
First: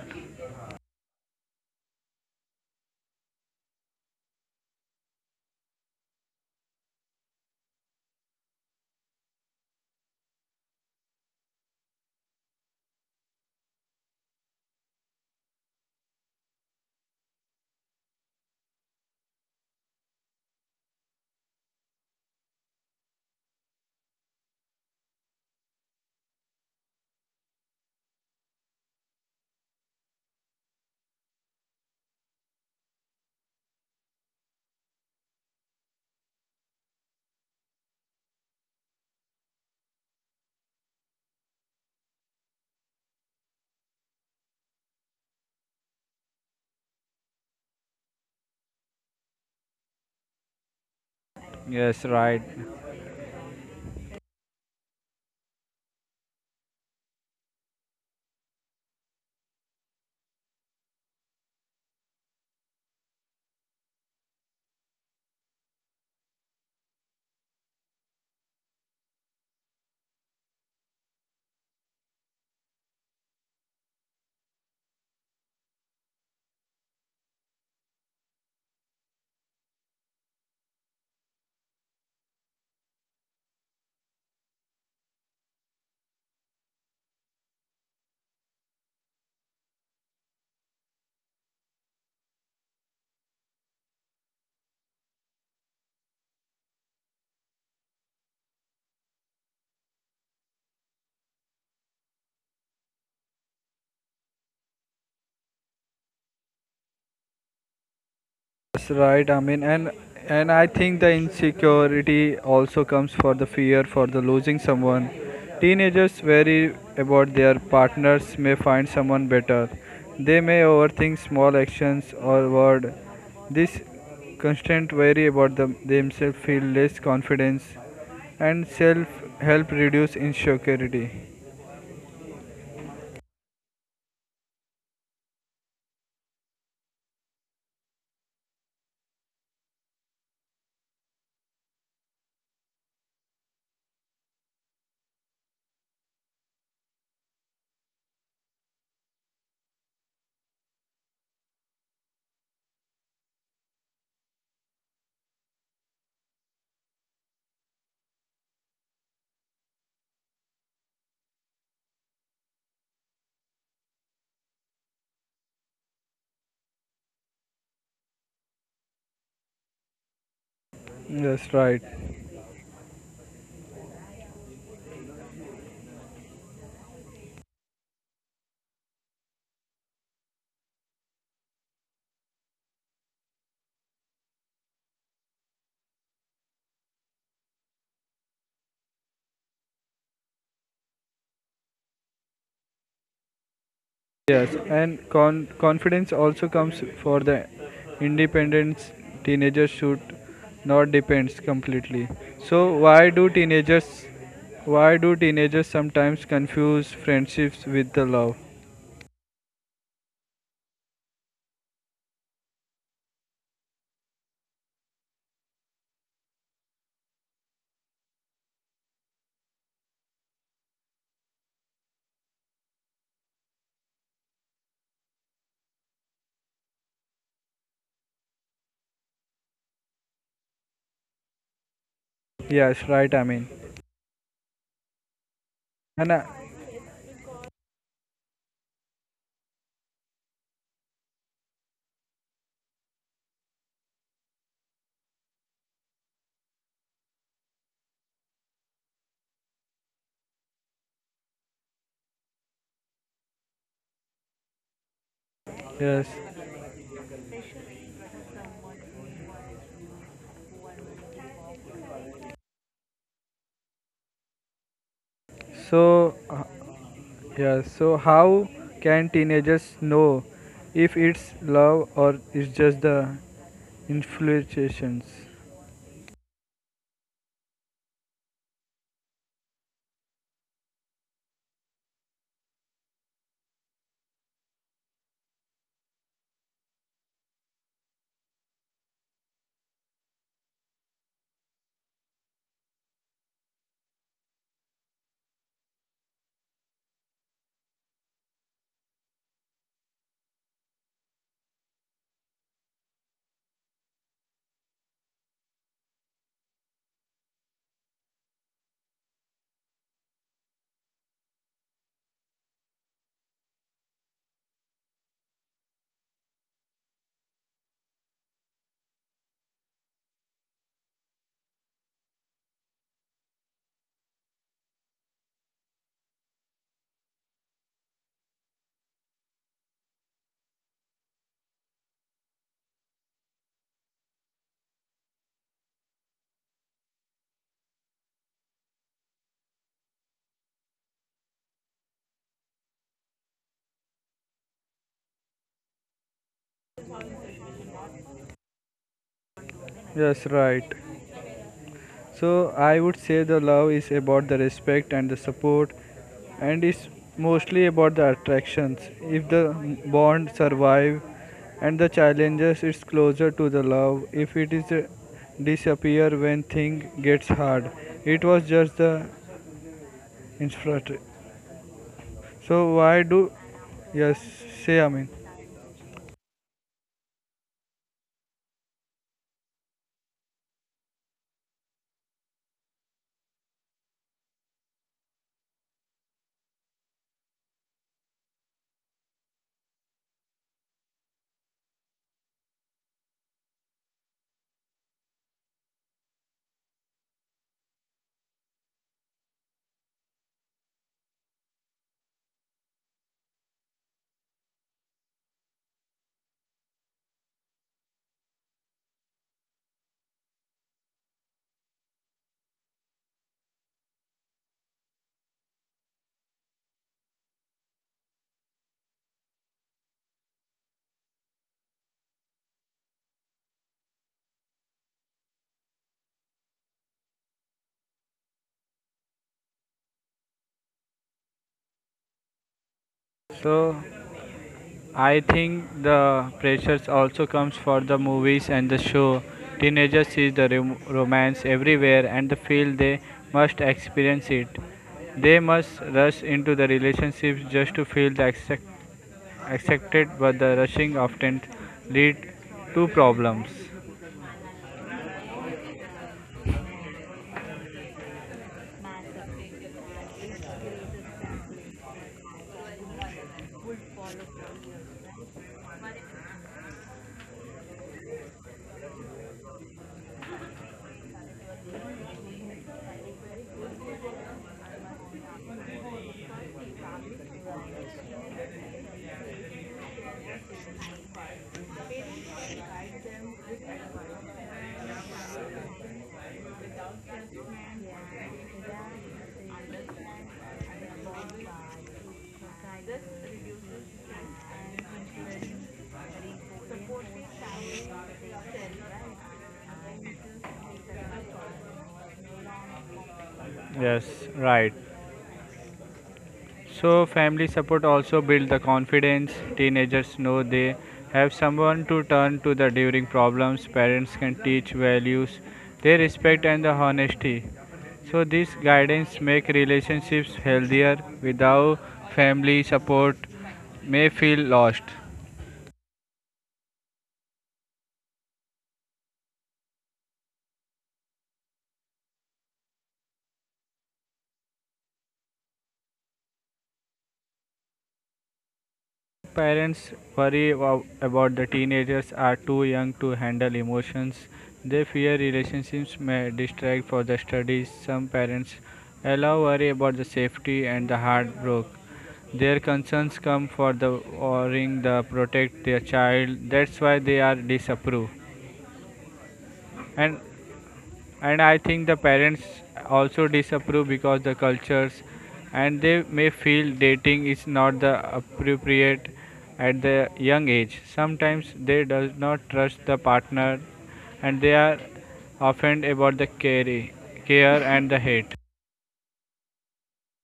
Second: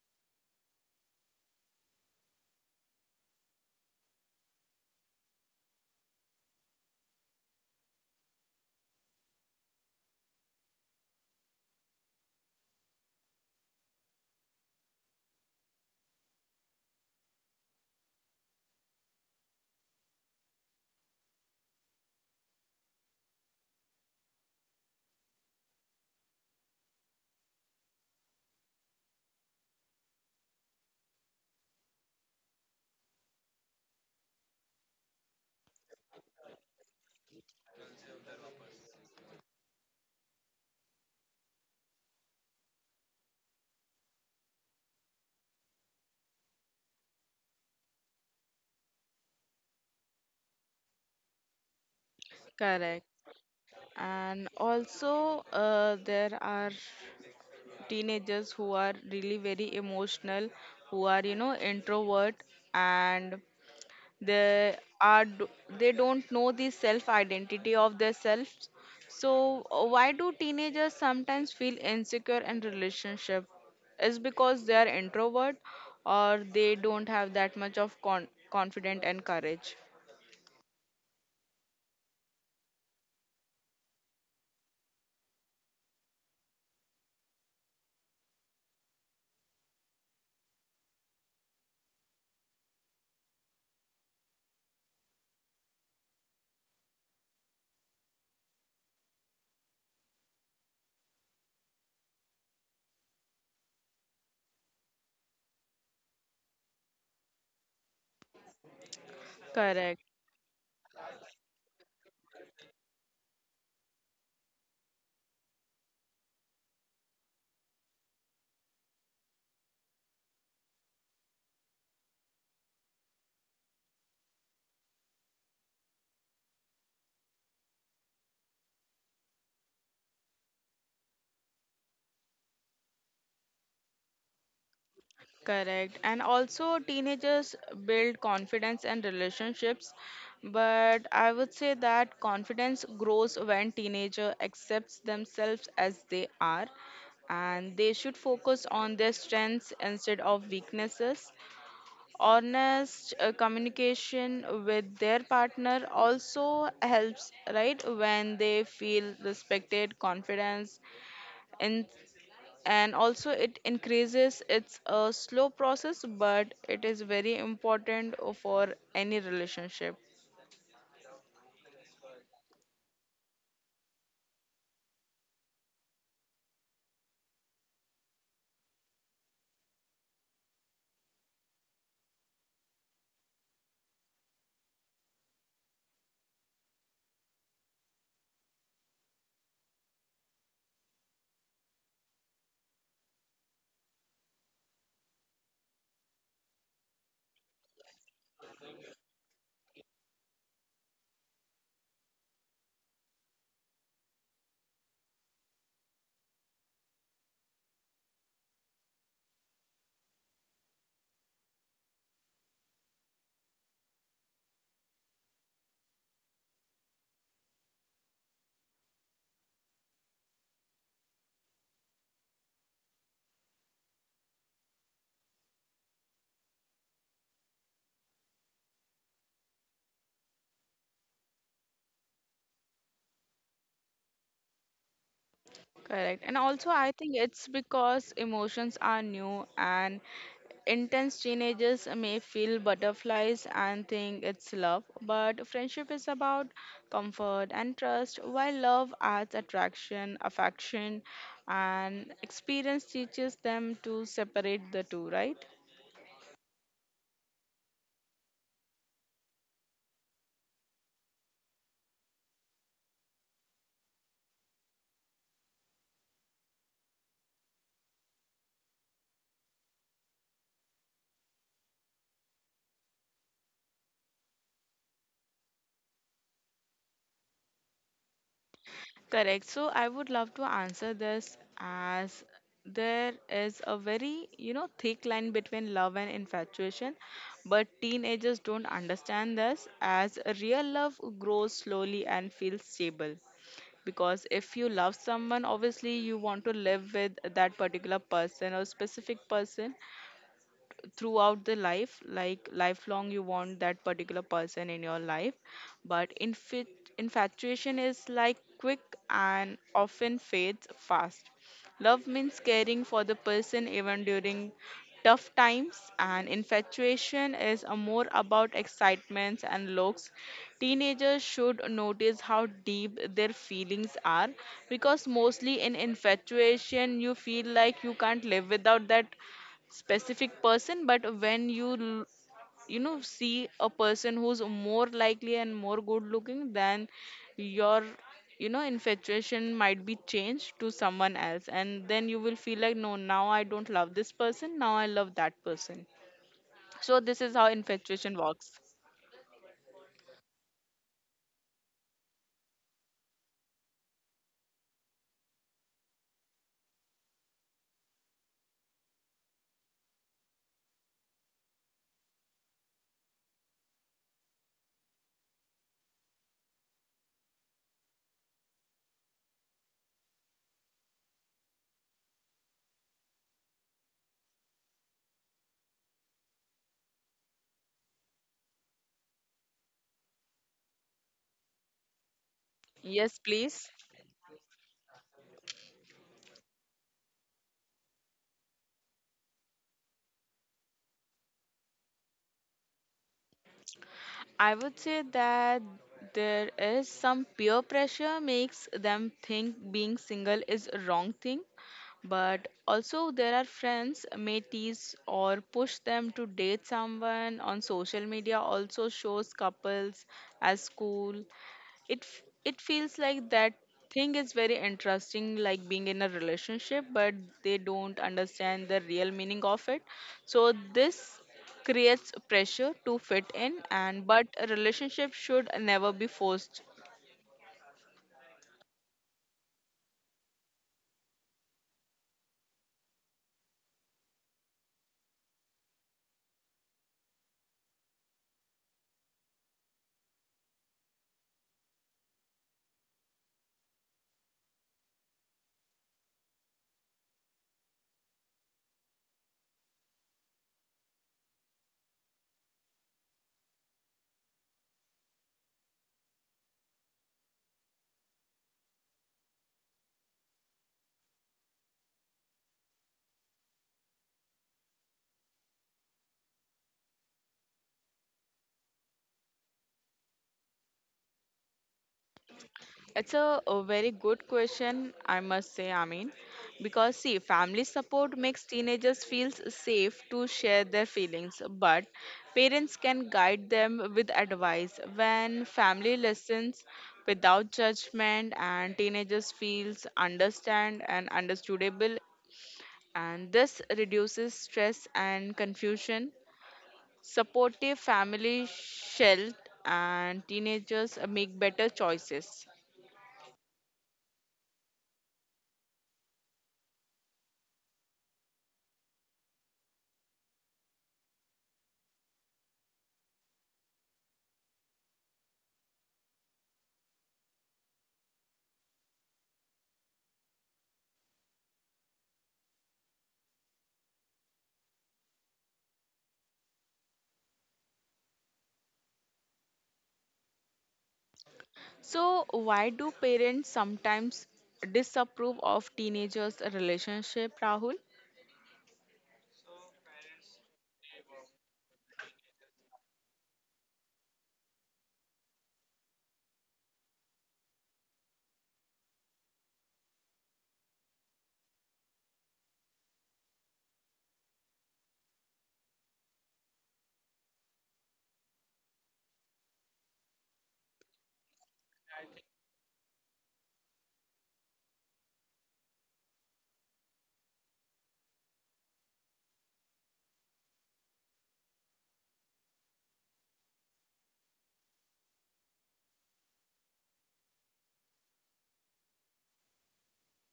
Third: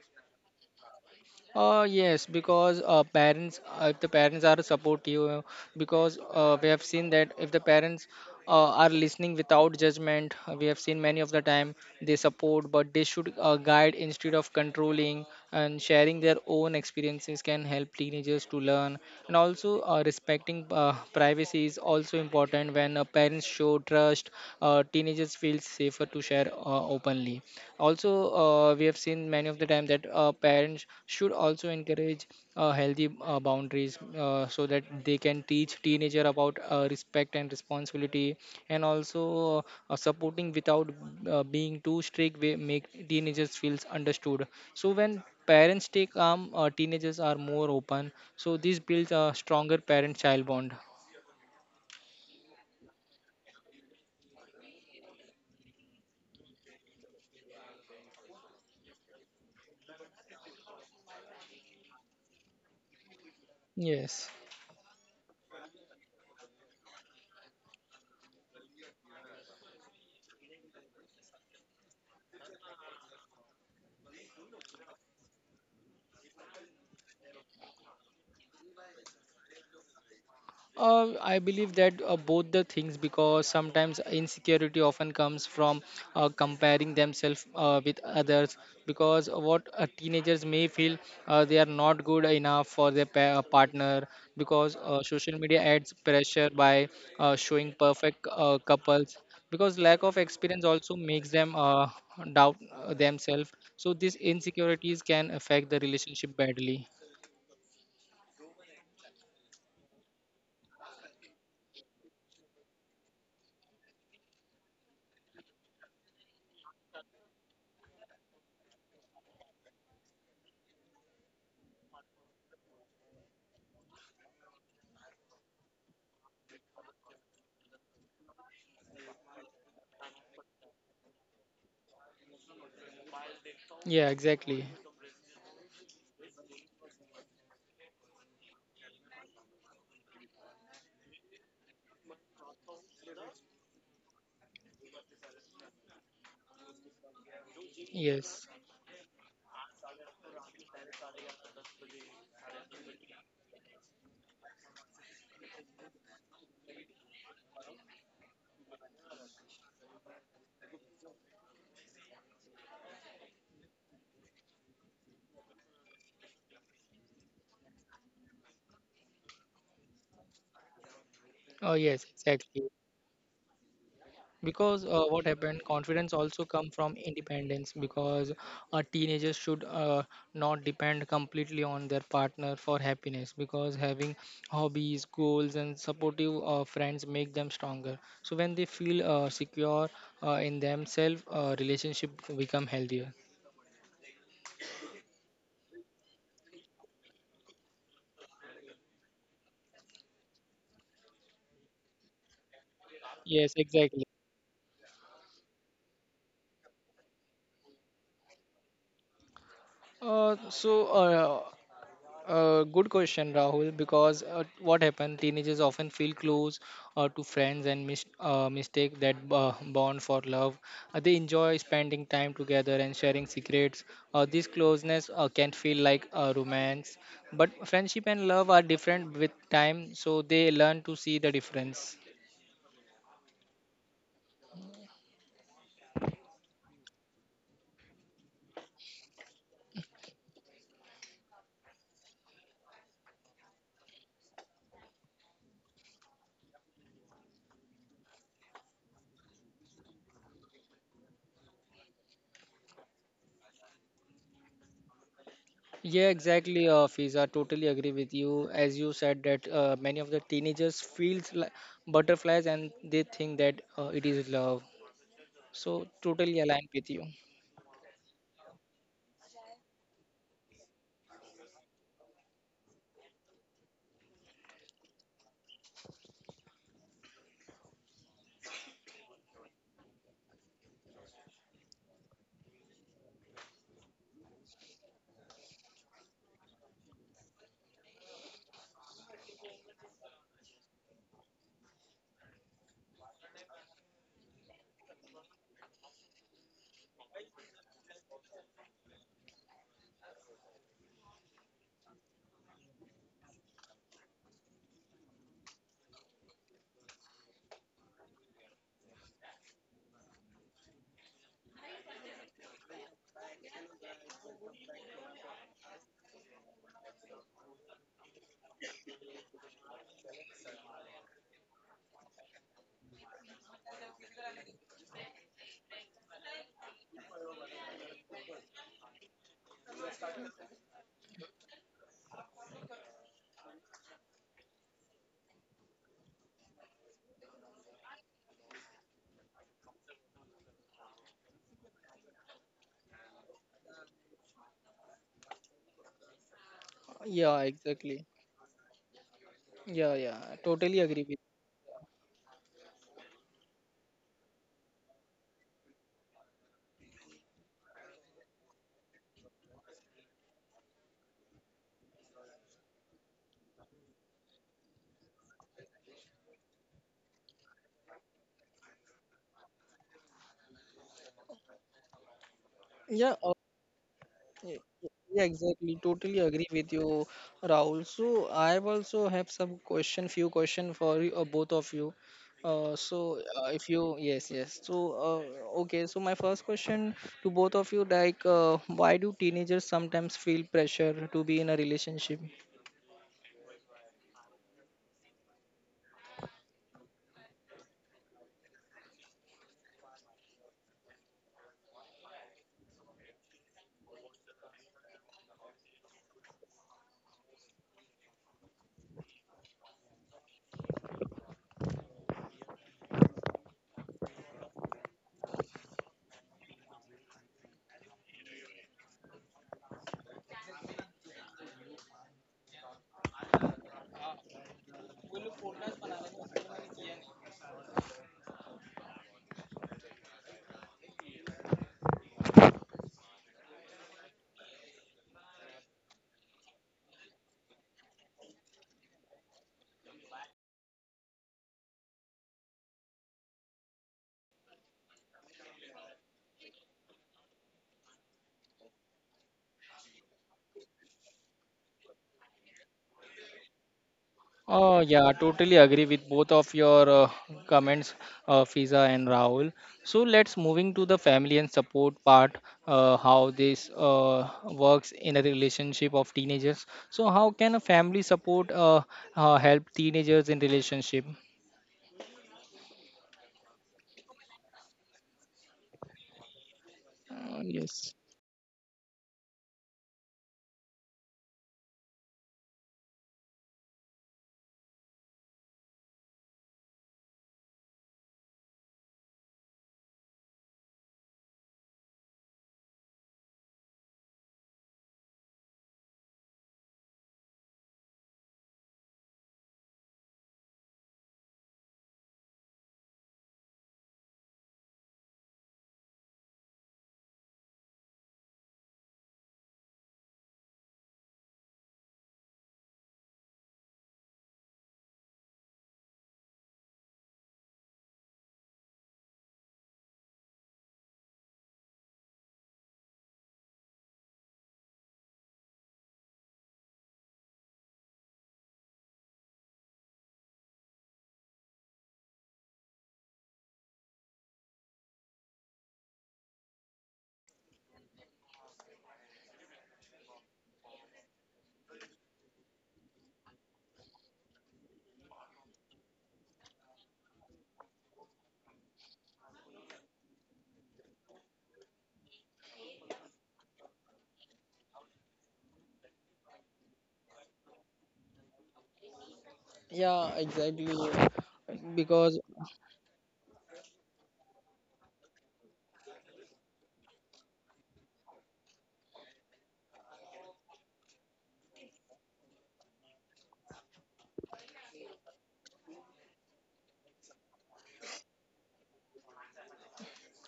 Speaker 2: Yes, because parents, if the parents are supportive, because we have seen that if the parents are listening without judgment, we have seen many of the time they support, but they should guide instead of controlling, and sharing their own experiences can help teenagers to learn. And also, respecting privacy is also important. When parents show trust, teenagers feel safer to share openly. Also, we have seen many of the time that parents should also encourage healthy boundaries, so that they can teach teenager about respect and responsibility. And also, supporting without being too strict will make teenagers feels understood. So when parents stay calm, teenagers are more open. So this builds a stronger parent child bond.
Speaker 3: Yes, right.
Speaker 1: correct. And also there are teenagers who are really very emotional, who are, you know, introvert, and
Speaker 2: Yes.
Speaker 1: they are d- they don't know the self identity of their selves. So why do teenagers sometimes feel insecure in relationship? Is because they are introvert or they don't have that much of confidence and courage?
Speaker 2: I believe that both the things, because sometimes insecurity often comes from comparing themselves with others, because what teenagers may feel they are not good enough for their partner, because social media adds pressure by showing perfect couples, because lack of experience also makes them doubt themselves. So these insecurities can affect the relationship badly.
Speaker 3: That's right. I mean,
Speaker 1: Correct.
Speaker 3: and I think the insecurity also comes for the fear for the losing someone. Teenagers worry about their partners may find someone better. They may overthink small actions or word. This constant worry about themselves feel less confidence and self help reduce insecurity.
Speaker 2: Yeah, exactly.
Speaker 1: Correct. And also, teenagers build confidence and relationships. But I would say that confidence grows when teenager accepts themselves as they are, and they should
Speaker 2: Yes.
Speaker 1: focus on their strengths instead of weaknesses. Honest communication with their partner also helps, right? When they feel respected, confidence, in and also it increases. It's a slow process but it is very important for any relationship.
Speaker 3: That's
Speaker 2: Oh
Speaker 3: right.
Speaker 2: yes, exactly, because what happened confidence also come from independence, because a teenager should not depend completely on their partner for happiness, because having hobbies, goals and supportive friends make them stronger. So when they feel secure in themselves, relationship become healthier.
Speaker 3: Yes, and confidence also comes for the independence, teenagers should not depends completely. So
Speaker 2: Yes, exactly.
Speaker 3: why do teenagers sometimes confuse friendships with the love?
Speaker 2: uh, so uh, Good question, Rahul. Because what happened? Teenagers often feel close to friends and mistake that bond for love. They enjoy spending time together and sharing secrets. This closeness can feel like a romance, but friendship and love are different. With time, so they learn to see the difference.
Speaker 3: Yes, right, I mean.
Speaker 1: Correct. And
Speaker 3: And
Speaker 1: also I think it's because emotions are new and intense. Teenagers may feel butterflies and think it's love, but friendship is about comfort and trust, while love adds attraction, affection, and experience teaches them to separate the two, right?
Speaker 2: Yeah,
Speaker 3: yes.
Speaker 2: exactly, Fiza. Totally agree with you. As you said that many of the teenagers feels like butterflies and they think that it is love. So
Speaker 3: So
Speaker 2: totally aligned with you.
Speaker 3: yes, so how can teenagers know if it's love or it's just the influences?
Speaker 1: Correct. So I would love to answer this as there is a very, you know, thick line between love and infatuation, but teenagers don't understand this as real love grows slowly and feels stable. Because if you love someone, obviously you want to live with that particular person or specific person, throughout the life, like lifelong you want that particular person in your life. But infatuation is like quick and often fades fast. Love means caring for the person even during tough times, and infatuation is a more about excitements and looks. Teenagers should notice how deep their feelings are, because mostly in infatuation you feel like you can't live without that specific person, but when you know, see a person who's more likely and more good looking, then your, you know, infatuation might be changed to someone else and then you will feel like, no, now I don't love this person, now I love that person. So this is how
Speaker 2: Yeah,
Speaker 1: infatuation
Speaker 2: exactly.
Speaker 1: works.
Speaker 2: Yeah, I
Speaker 3: Yes, right.
Speaker 2: totally agree with.
Speaker 3: So I would say the love is about the respect and the support, and it's mostly about the attractions. If the bond survive and the challenges, it's closer to the love. If it is disappear when thing gets hard, it was just the infrastructure. So why
Speaker 2: Yeah, uh,
Speaker 3: do yes say I mean.
Speaker 2: yeah, exactly. Totally agree with you, Rahul. So I also have some few question for you, both of you.
Speaker 1: Yes, please.
Speaker 2: If you, yes, yes. So okay. So my first question to both of you, like, why do teenagers sometimes feel pressure to be in a relationship?
Speaker 1: I would say that there is some peer pressure makes them think being single is a wrong thing, but also there are friends may tease or push them to date someone. On social media also shows couples as cool. It feels like that thing is very interesting, like being in a relationship, but they don't understand the real meaning of it. So this creates pressure to fit in, and but a relationship should never be forced.
Speaker 3: So I think the pressures also comes for the movies and the show. Teenagers see the romance everywhere and they feel they must experience it. They must rush into the relationships just to feel the accepted, but the rushing often lead to problems.
Speaker 2: Oh, yeah, totally agree with both of your comments, Fiza and Rahul. So let's moving to the family and support part, how this works in a relationship of teenagers. So how can a family support help teenagers in relationship?
Speaker 1: It's a very good question, I must say, I mean, because see, family
Speaker 2: Yes.
Speaker 1: support makes teenagers feel safe to share their feelings, but parents can guide them with advice. When family listens without judgment and teenagers feels understand and understandable, and this reduces stress and confusion. Supportive family shelt and teenagers make better choices.
Speaker 3: Yes, right. So, family support also builds the confidence. Teenagers know they have someone to turn to the during problems. Parents can teach values, their respect and the honesty. So, this guidance make relationships healthier. Without family support, may feel lost.
Speaker 1: So, why do parents sometimes disapprove of teenagers' relationship, Rahul?
Speaker 3: Parents worry about the teenagers are too young to handle emotions. They fear relationships may distract for the studies. Some parents allow worry about the safety and the heartbreak. Their concerns come for the worrying the protect their child. That's why they are disapproved.
Speaker 2: Yeah,
Speaker 3: And
Speaker 2: exactly.
Speaker 3: and I think the
Speaker 2: Because
Speaker 3: parents also disapprove because the cultures and they may feel dating is not the appropriate at the young age, sometimes they does not trust the partner and they are offended about the care and the hate,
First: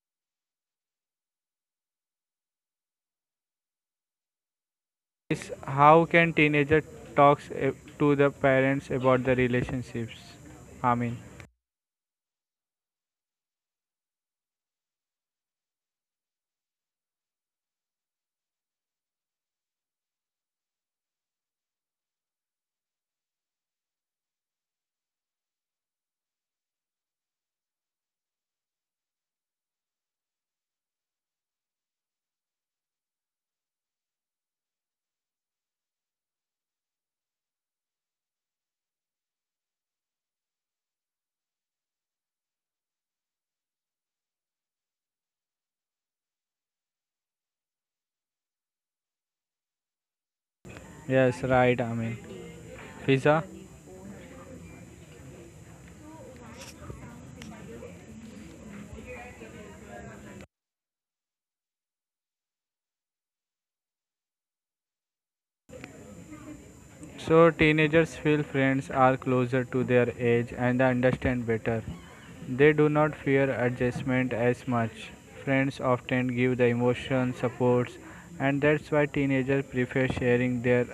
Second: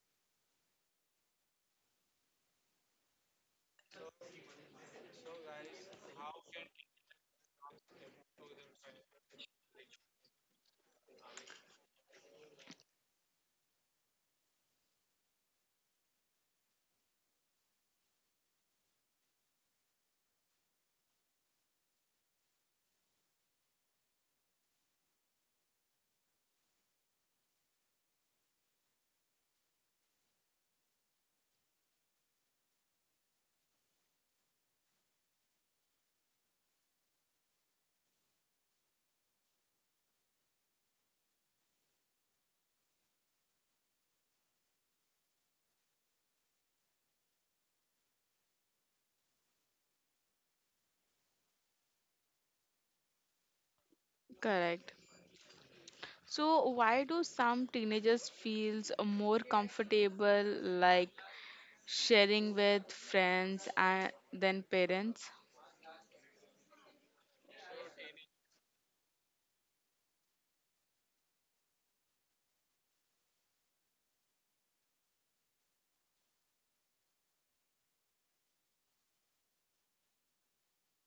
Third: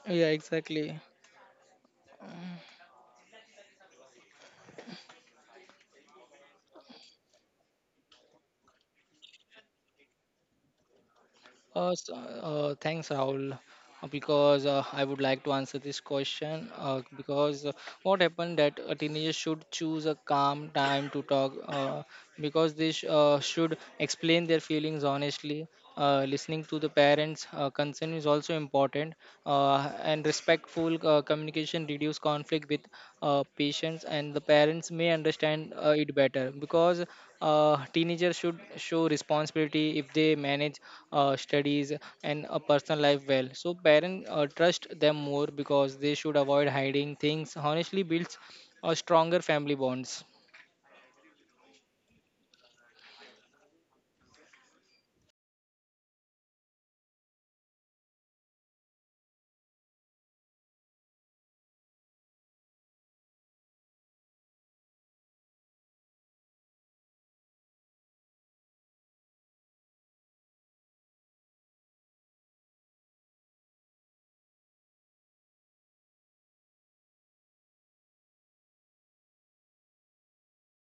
Speaker 2: yeah, exactly.
Speaker 3: is how can teenager talks to the parents about the relationships, I mean.
Speaker 2: Thanks, Rahul, because I would like to answer this question. Because what happened that a teenager should choose a calm time to talk, because they should explain their feelings honestly. Listening to the parents' concern is also important, and respectful communication reduce conflict with patients, and the parents may understand it better, because teenagers should show responsibility. If they manage studies and a personal life well, so parents trust them more, because they should avoid hiding things. Honestly builds a stronger family bonds.
Speaker 3: Yes, right, I mean, Fiza.
Speaker 1: Correct. So, why do some teenagers feels more comfortable like sharing with friends and than parents?
Speaker 3: So teenagers feel friends are closer to their age and they understand better. They do not fear adjustment as much. Friends often give the emotion supports and that's why teenagers prefer sharing their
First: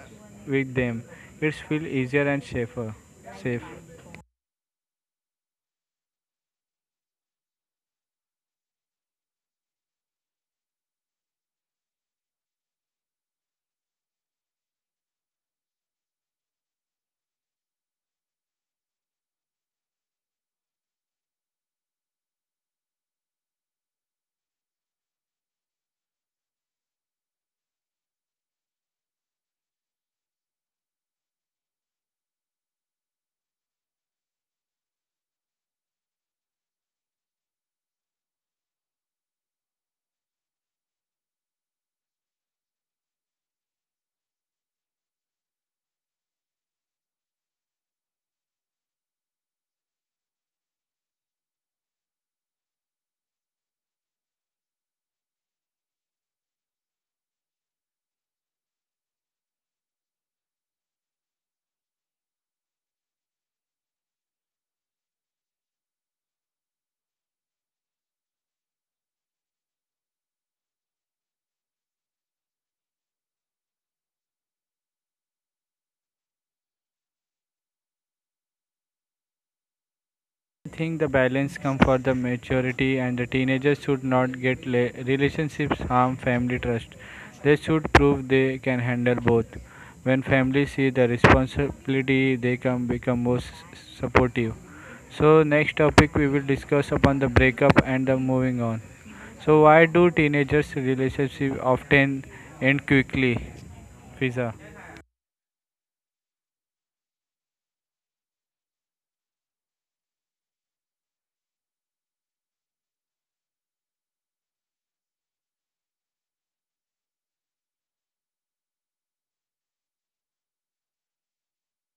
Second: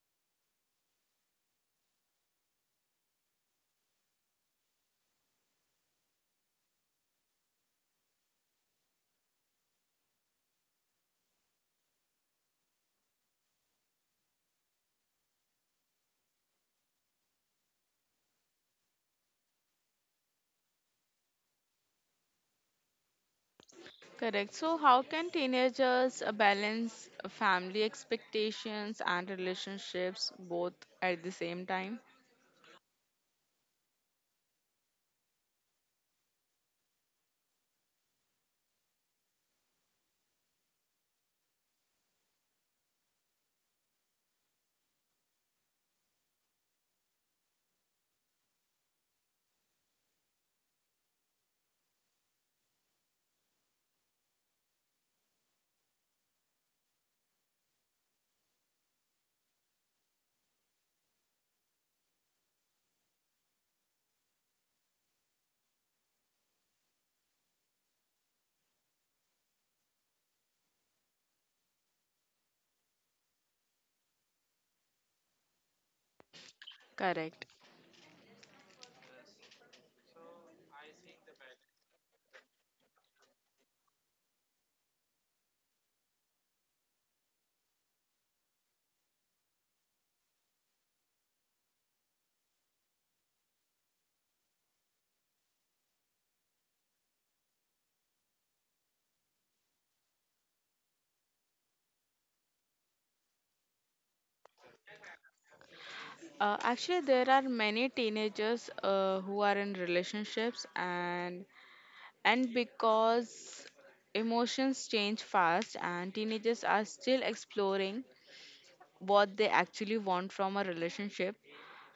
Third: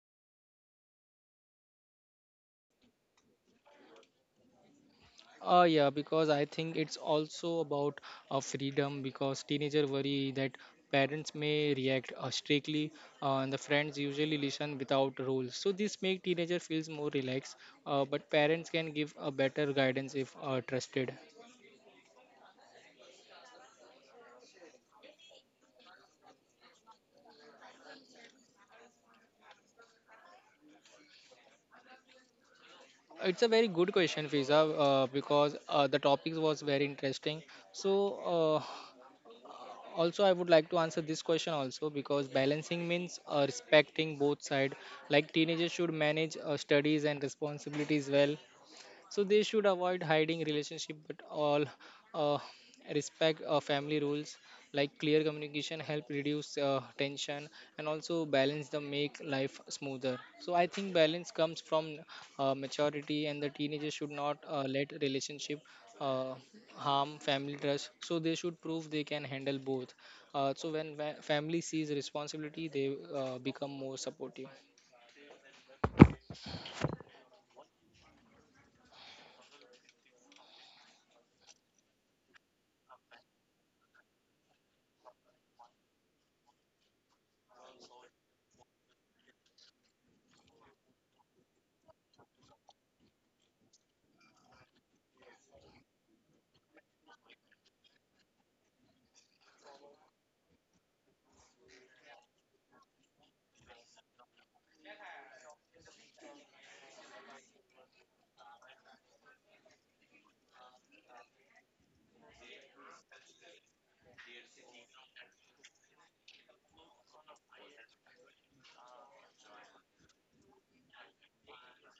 Speaker 3: with them. It's feel easier and safer. Safe.
Speaker 2: Yeah, because I think it's also about freedom, because teenager worry that parents may react strictly, and the friends usually listen without rules. So this make teenager feels more relaxed, but parents can give a better guidance if trusted.
Speaker 1: Correct. So, how can teenagers balance family expectations and relationships both at the same time?
Speaker 2: It's a very good question, Fiza, because the topic was very interesting. So uh, Also I would like to answer this question also because balancing means respecting both side, like teenagers should manage studies and responsibilities well, so they should avoid hiding relationship but all uh, respect family rules. Like clear communication help reduce tension, and also balance the make life smoother. So I think balance comes from maturity, and the teenagers should not let relationship uh, harm family trust, so they should prove they can handle both. So when family sees responsibility they become more supportive.
Speaker 1: Correct.
Speaker 3: I think the balance comes for the maturity and the teenagers should not get relationships harm family trust. They should prove they can handle both. When families see the responsibility, they can become more supportive. So next topic we will discuss upon the breakup and the moving on. So why do teenagers relationship often end quickly? Fiza.
Speaker 1: Actually, there are many teenagers who are in relationships, and because emotions change fast, and teenagers are still exploring what they actually want from a relationship.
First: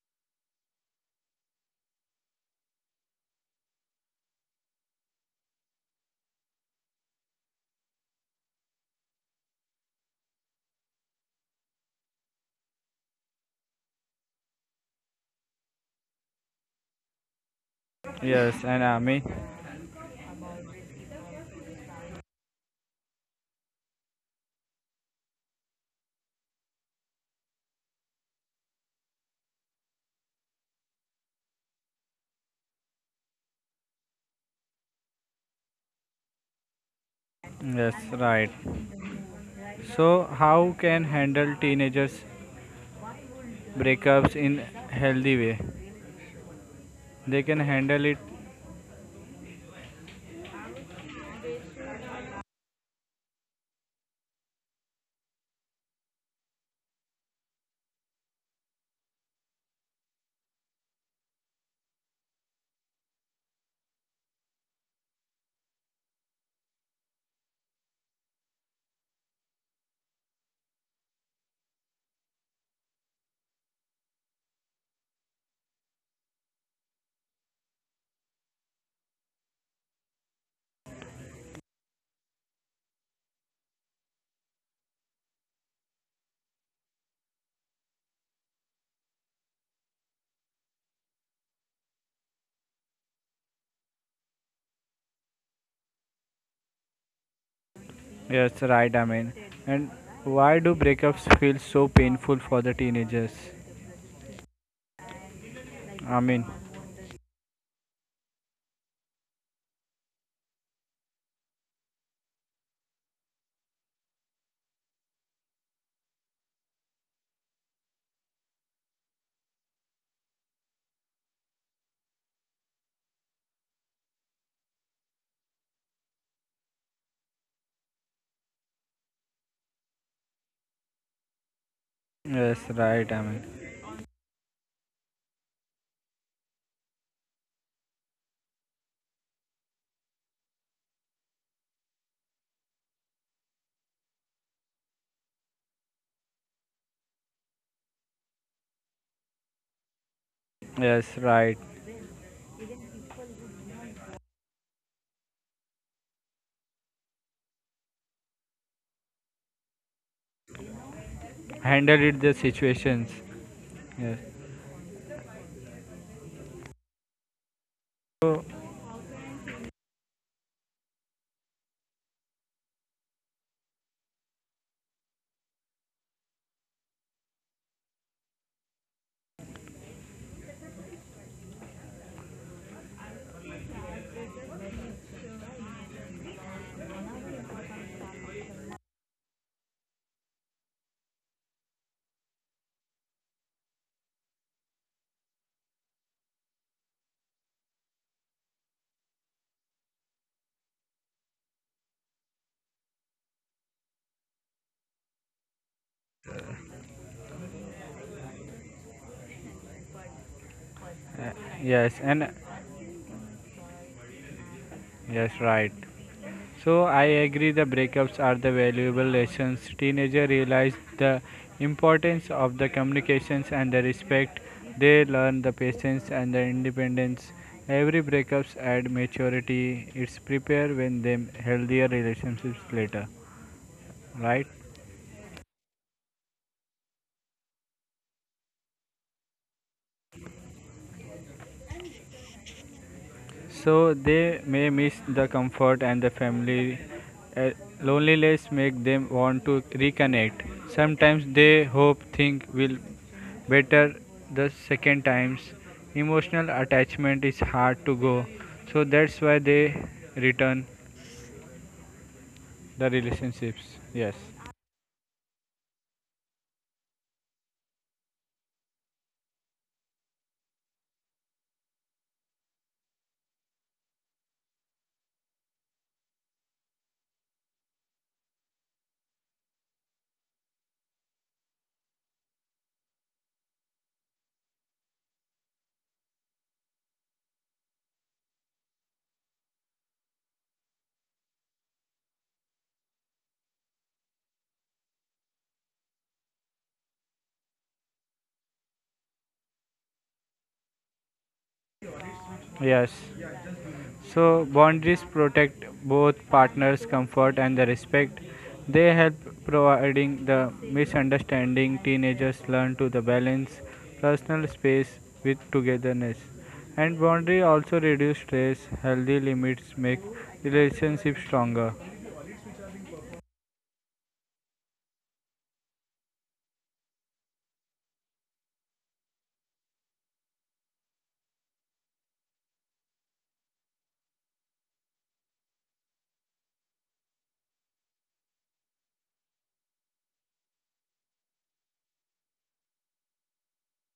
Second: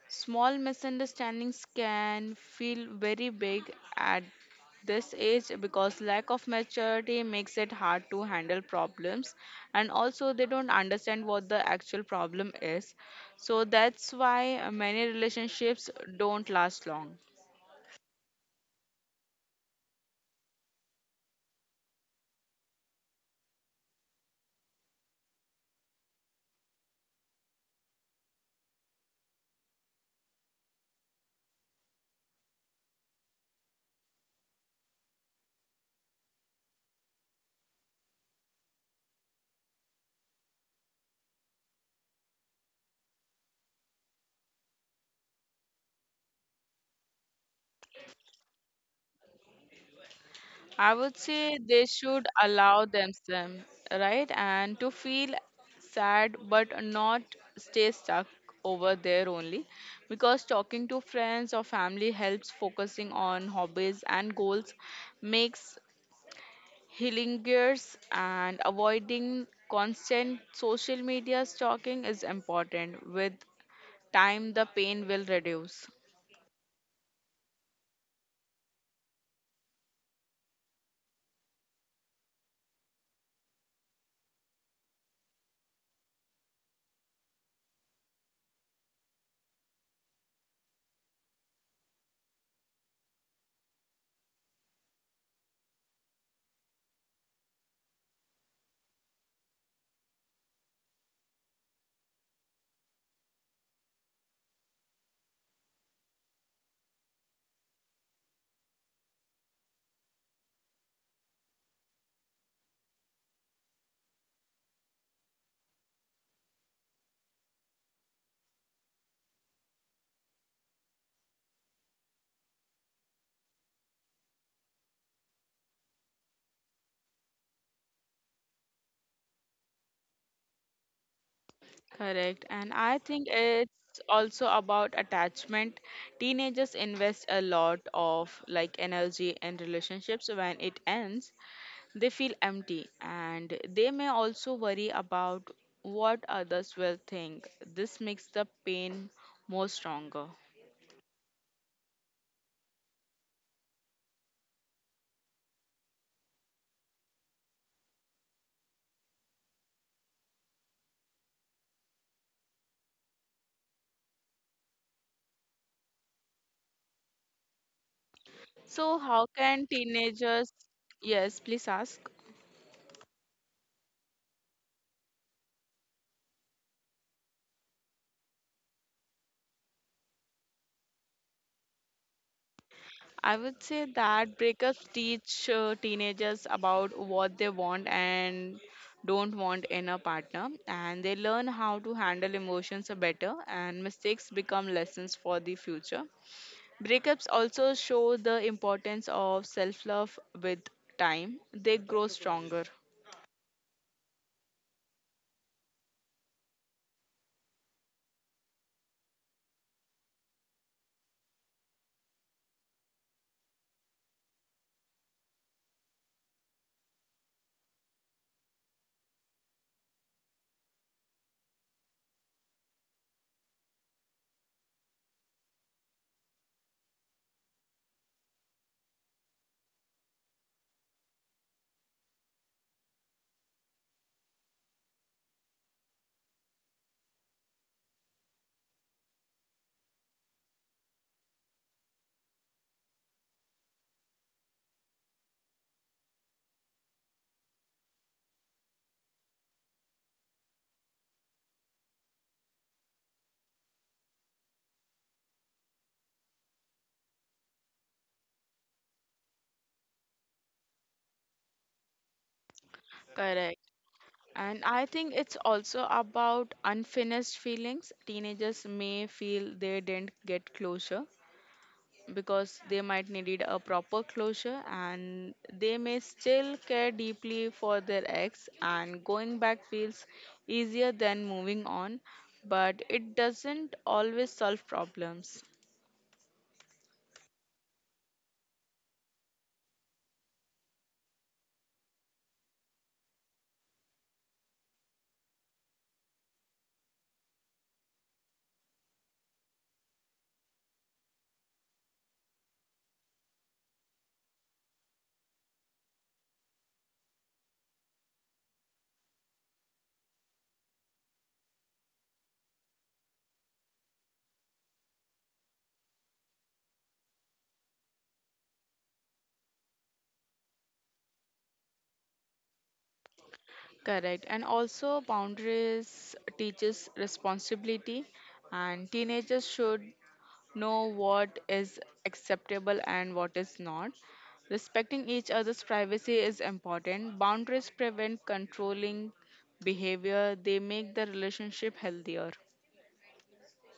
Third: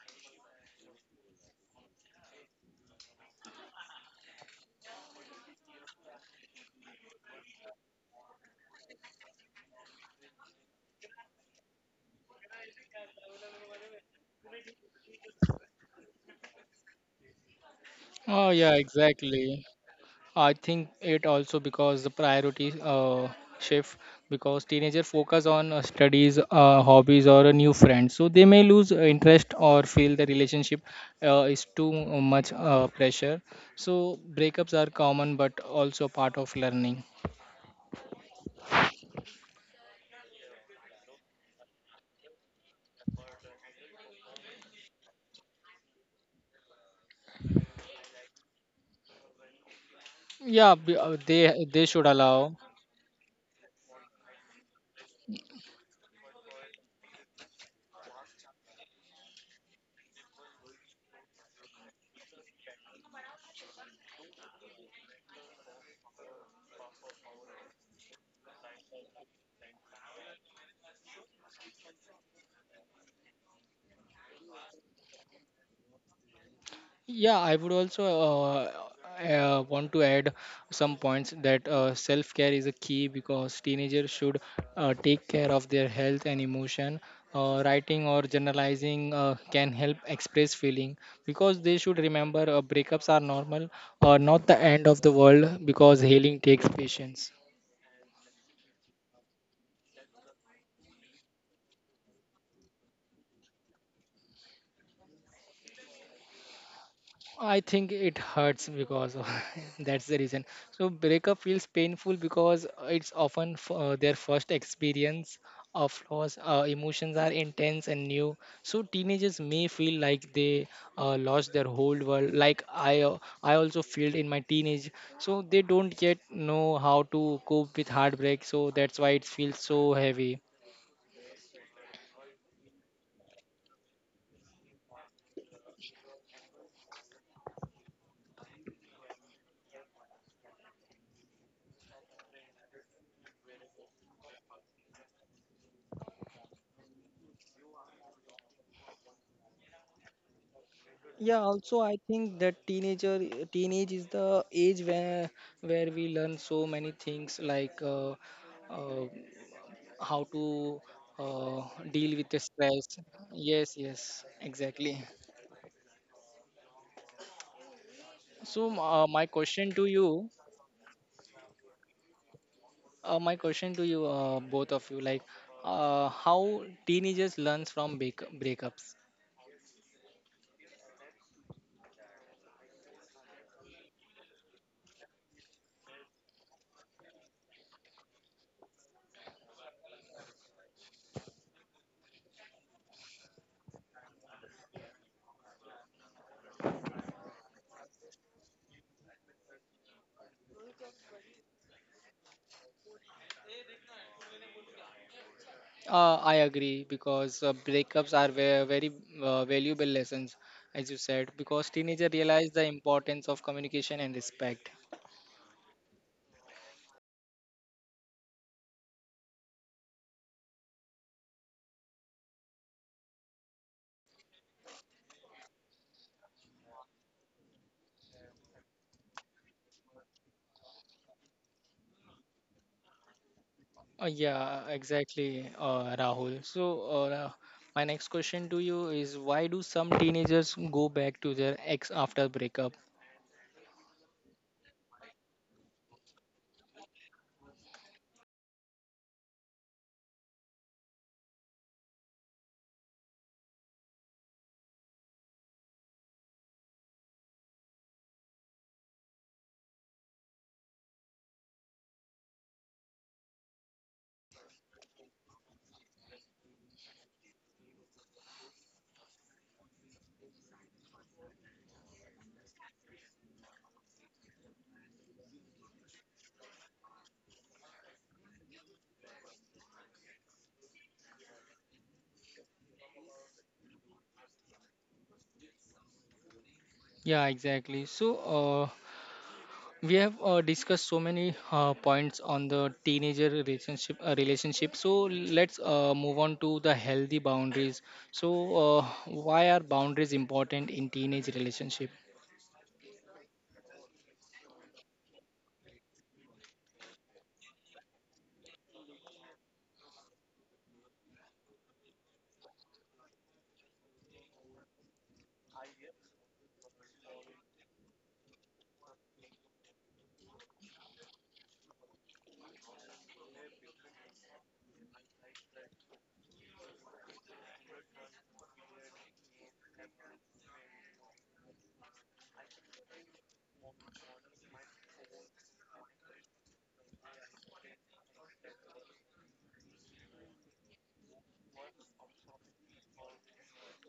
Speaker 1: Small misunderstandings can feel very big at this age because lack of maturity makes it hard to handle problems, and also they don't understand what the actual problem is, so that's why many relationships don't last long.
Speaker 2: Oh
Speaker 3: Yes,
Speaker 2: yeah,
Speaker 3: and Ami.
Speaker 2: exactly. I think it also because the priority shift, because teenager focus on studies, hobbies, or a new friend, so they may lose interest or feel the relationship is too much pressure. So breakups are common, but also part of learning.
Speaker 3: Yes, right. So how can handle teenagers breakups in healthy way they can handle it,
Speaker 2: Yeah,
Speaker 1: I would
Speaker 2: they
Speaker 1: say
Speaker 2: they should
Speaker 1: they should
Speaker 2: allow.
Speaker 1: allow themselves, right? And to feel sad but not stay stuck over there only. Because talking to friends or family helps, focusing on hobbies and goals makes healing gears, and avoiding constant social media stalking is important. With time, the pain will reduce.
Speaker 2: Yeah, I would also uh, want to add some points, that self care is a key, because teenagers should take care of their health and emotion. Writing or generalizing can help express feeling, because they should remember breakups are normal or not the end of the world, because healing takes patience.
Speaker 3: yes right I mean, and why do breakups feel so painful for the teenagers, I mean.
Speaker 2: I think it hurts because. That's the reason. So breakup feels painful because it's often their first experience of loss. Emotions are intense and new, so teenagers may feel like they lost their whole world. Like I also feel in my teenage. So they don't yet know how to cope with heartbreak. So that's why it feels so heavy.
Speaker 1: Correct.
Speaker 3: Yes
Speaker 1: And I
Speaker 3: right I
Speaker 1: think
Speaker 3: mean,
Speaker 1: it's also about attachment. Teenagers invest a lot of like energy in relationships. When it ends, they feel empty and they may also worry about what others will think. This makes the pain more stronger.
Speaker 3: yes
Speaker 2: Yeah,
Speaker 3: right,
Speaker 2: also I think that teenage is the age where we learn so many things, like uh, how to uh,
Speaker 3: handle
Speaker 2: deal
Speaker 3: it
Speaker 2: with
Speaker 3: the
Speaker 2: the stress.
Speaker 3: situations,
Speaker 2: Yes,
Speaker 3: yes,
Speaker 2: yes, exactly.
Speaker 3: so
Speaker 2: So m- uh,
Speaker 1: So
Speaker 2: my
Speaker 1: how
Speaker 2: question
Speaker 1: can
Speaker 2: to you,
Speaker 1: teenagers. Yes, please ask.
Speaker 2: my question to you, both of you, like how teenagers learns from breakups.
Speaker 1: I would say that breakups teach teenagers about what they want and don't want in a partner, and they learn how to handle emotions better, and mistakes become lessons for the future. Breakups also show the importance of self love. With time, they grow stronger.
Speaker 2: I agree, because breakups are very valuable lessons, as you said, because
Speaker 3: yes
Speaker 2: teenagers
Speaker 3: and
Speaker 2: realize the importance of communication and respect.
Speaker 3: yes right. So I agree the breakups are the valuable lessons. Teenagers realize the importance of the communications and the respect. They learn the patience and the independence. Every breakups add maturity. It's prepare when them healthier relationships later. Right?
Speaker 2: Yeah, exactly, Rahul. My next question to you is, why do some teenagers go back to their ex after breakup?
Speaker 3: So they may miss the comfort and the family. Uh, loneliness make them want to reconnect. Sometimes they hope things will better the second times. Emotional attachment is hard to go. So that's why they return the
Speaker 1: Correct.
Speaker 3: relationships. Yes.
Speaker 1: And I think it's also about unfinished feelings. Teenagers may feel they didn't get closure, because they might needed a proper closure, and they may still care deeply for their ex, and going back feels easier than moving on, but it doesn't always solve problems.
Speaker 2: Yeah, exactly. We have discussed so many points on the teenager relationship relationship, so let's move on to the healthy boundaries. So why are boundaries important in teenage relationship?
Speaker 3: Yes. So, boundaries protect both partners' comfort and the respect. They help providing the misunderstanding teenagers learn to the balance personal space with togetherness. And boundary also reduce stress. Healthy limits make relationships stronger.
Speaker 1: Correct. And also, boundaries teaches responsibility, and teenagers should know what is acceptable and what is not. Respecting each other's privacy is important. Boundaries prevent controlling behavior, they make the relationship healthier.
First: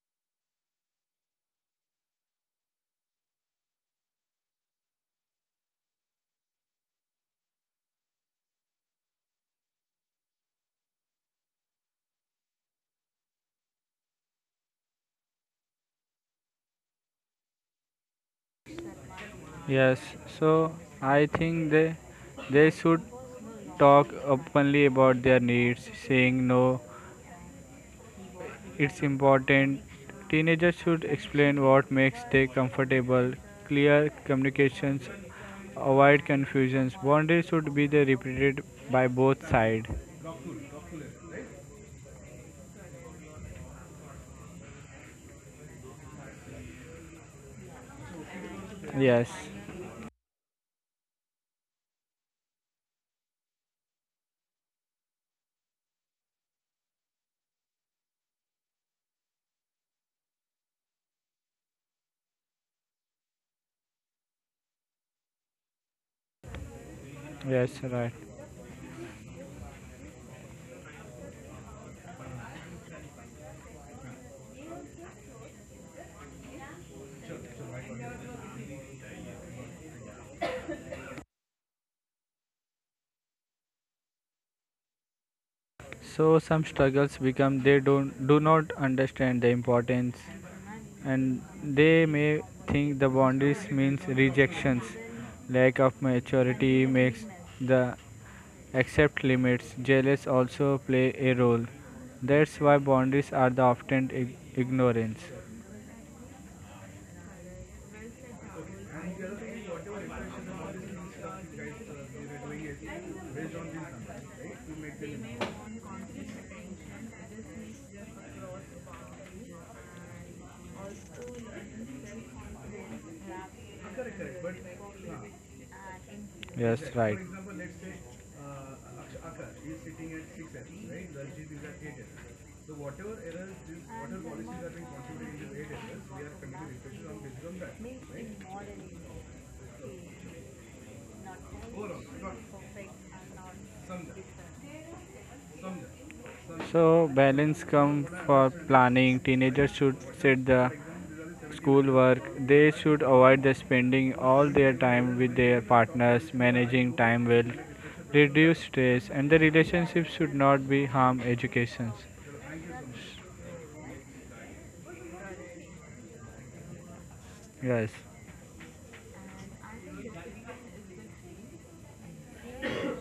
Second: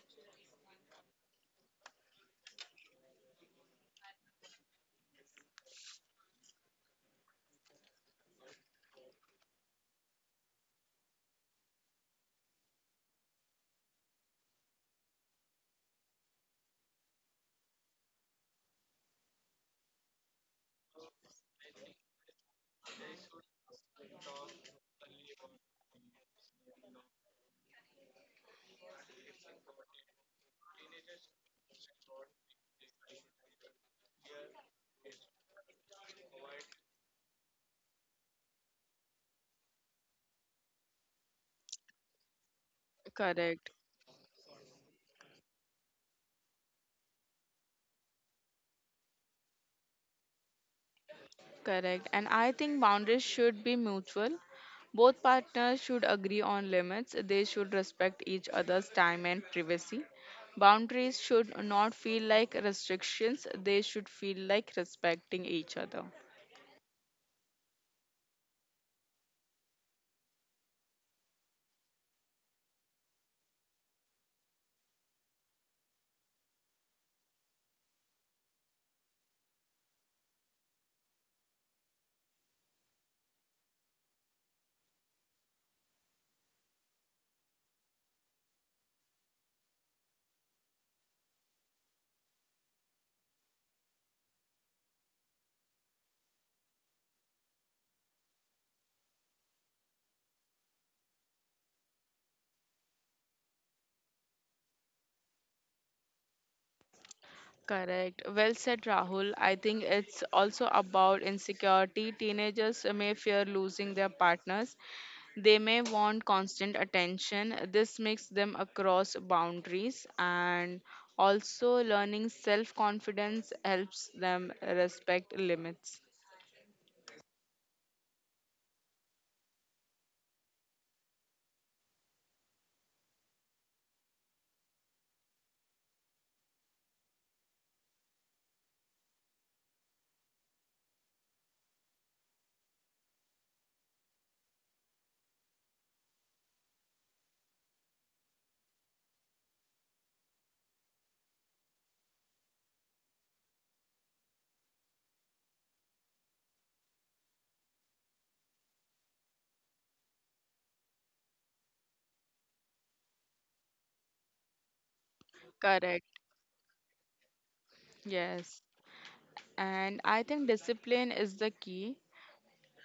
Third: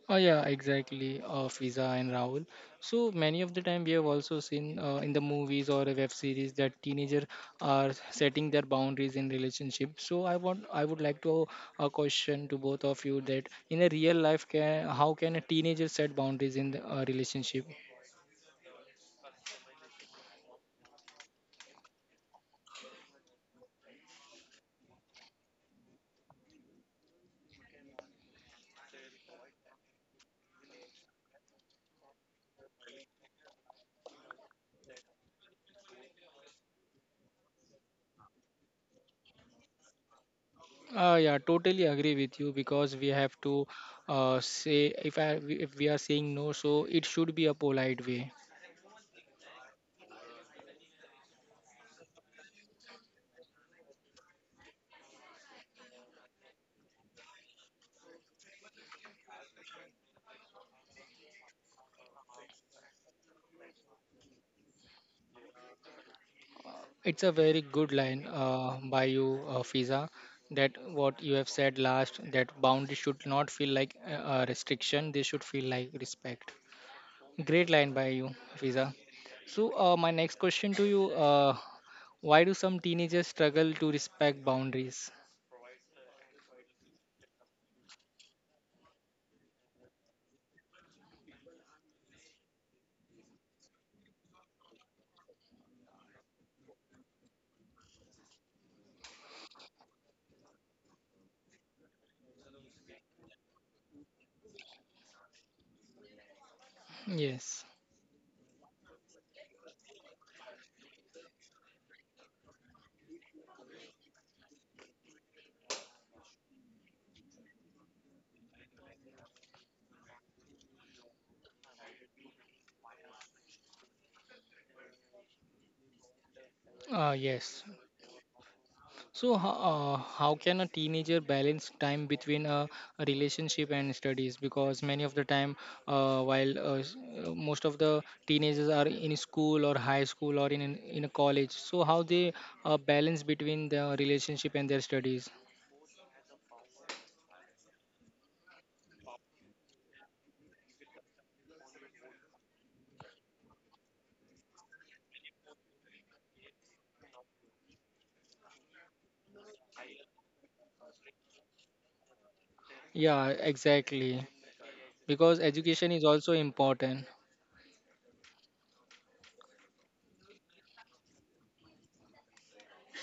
Speaker 2: Oh yeah, exactly. Fiza and Rahul. So many of the time we have also seen in the movies or a web series that teenagers are setting their boundaries in relationship. So I want, I would like to a question to both of you, that in a real life, can how can a teenager set boundaries in the, relationship?
Speaker 3: Yes, so I think they should talk openly about their needs, saying no. It's important teenagers should explain what makes them comfortable, clear communications, avoid confusions. Boundaries should be the repeated by both sides.
Speaker 2: Yeah, totally agree with you, because we have to
Speaker 1: Correct.
Speaker 2: say, if I if we are saying no, so it should be a polite way.
Speaker 3: Yes,
Speaker 1: Correct. And I think boundaries should be mutual. Both partners should agree on limits. They should respect each other's time and privacy. Boundaries should not feel like restrictions, they should feel like respecting each other.
Speaker 2: It's a very
Speaker 3: yes,
Speaker 2: good
Speaker 3: right.
Speaker 2: line by you, Fiza, that what you have said last, that boundaries should not feel like a restriction, they should feel like respect. Great line by you, Fiza. So my next question to you, why do some teenagers struggle to respect boundaries?
Speaker 3: So some struggles become they don't do not understand the importance and they may think the boundaries means rejections. Lack of maturity makes the accept limits. Jealous also play a role. That's why boundaries are the often ignorance.
Speaker 2: Yes,
Speaker 1: Correct. Well said, Rahul. I think it's also about insecurity. Teenagers may fear losing their partners. They may want constant attention. This makes them across boundaries, and also learning self confidence helps them respect limits.
Speaker 3: Yes, right.
Speaker 2: yes. So how can a teenager balance time between a relationship and studies? Because many of the time, while most of the teenagers are in school or high school or in a college, so how they balance between the relationship and their studies?
Speaker 3: So balance come for planning. Teenagers should set the school work, they should avoid the spending all their time with their partners. Managing time will reduce stress, and the relationship should not be harm education.
Speaker 2: Yeah, exactly. Because education
Speaker 1: Correct.
Speaker 2: is also important.
Speaker 3: Yes.
Speaker 1: Yes. And I think discipline is the key.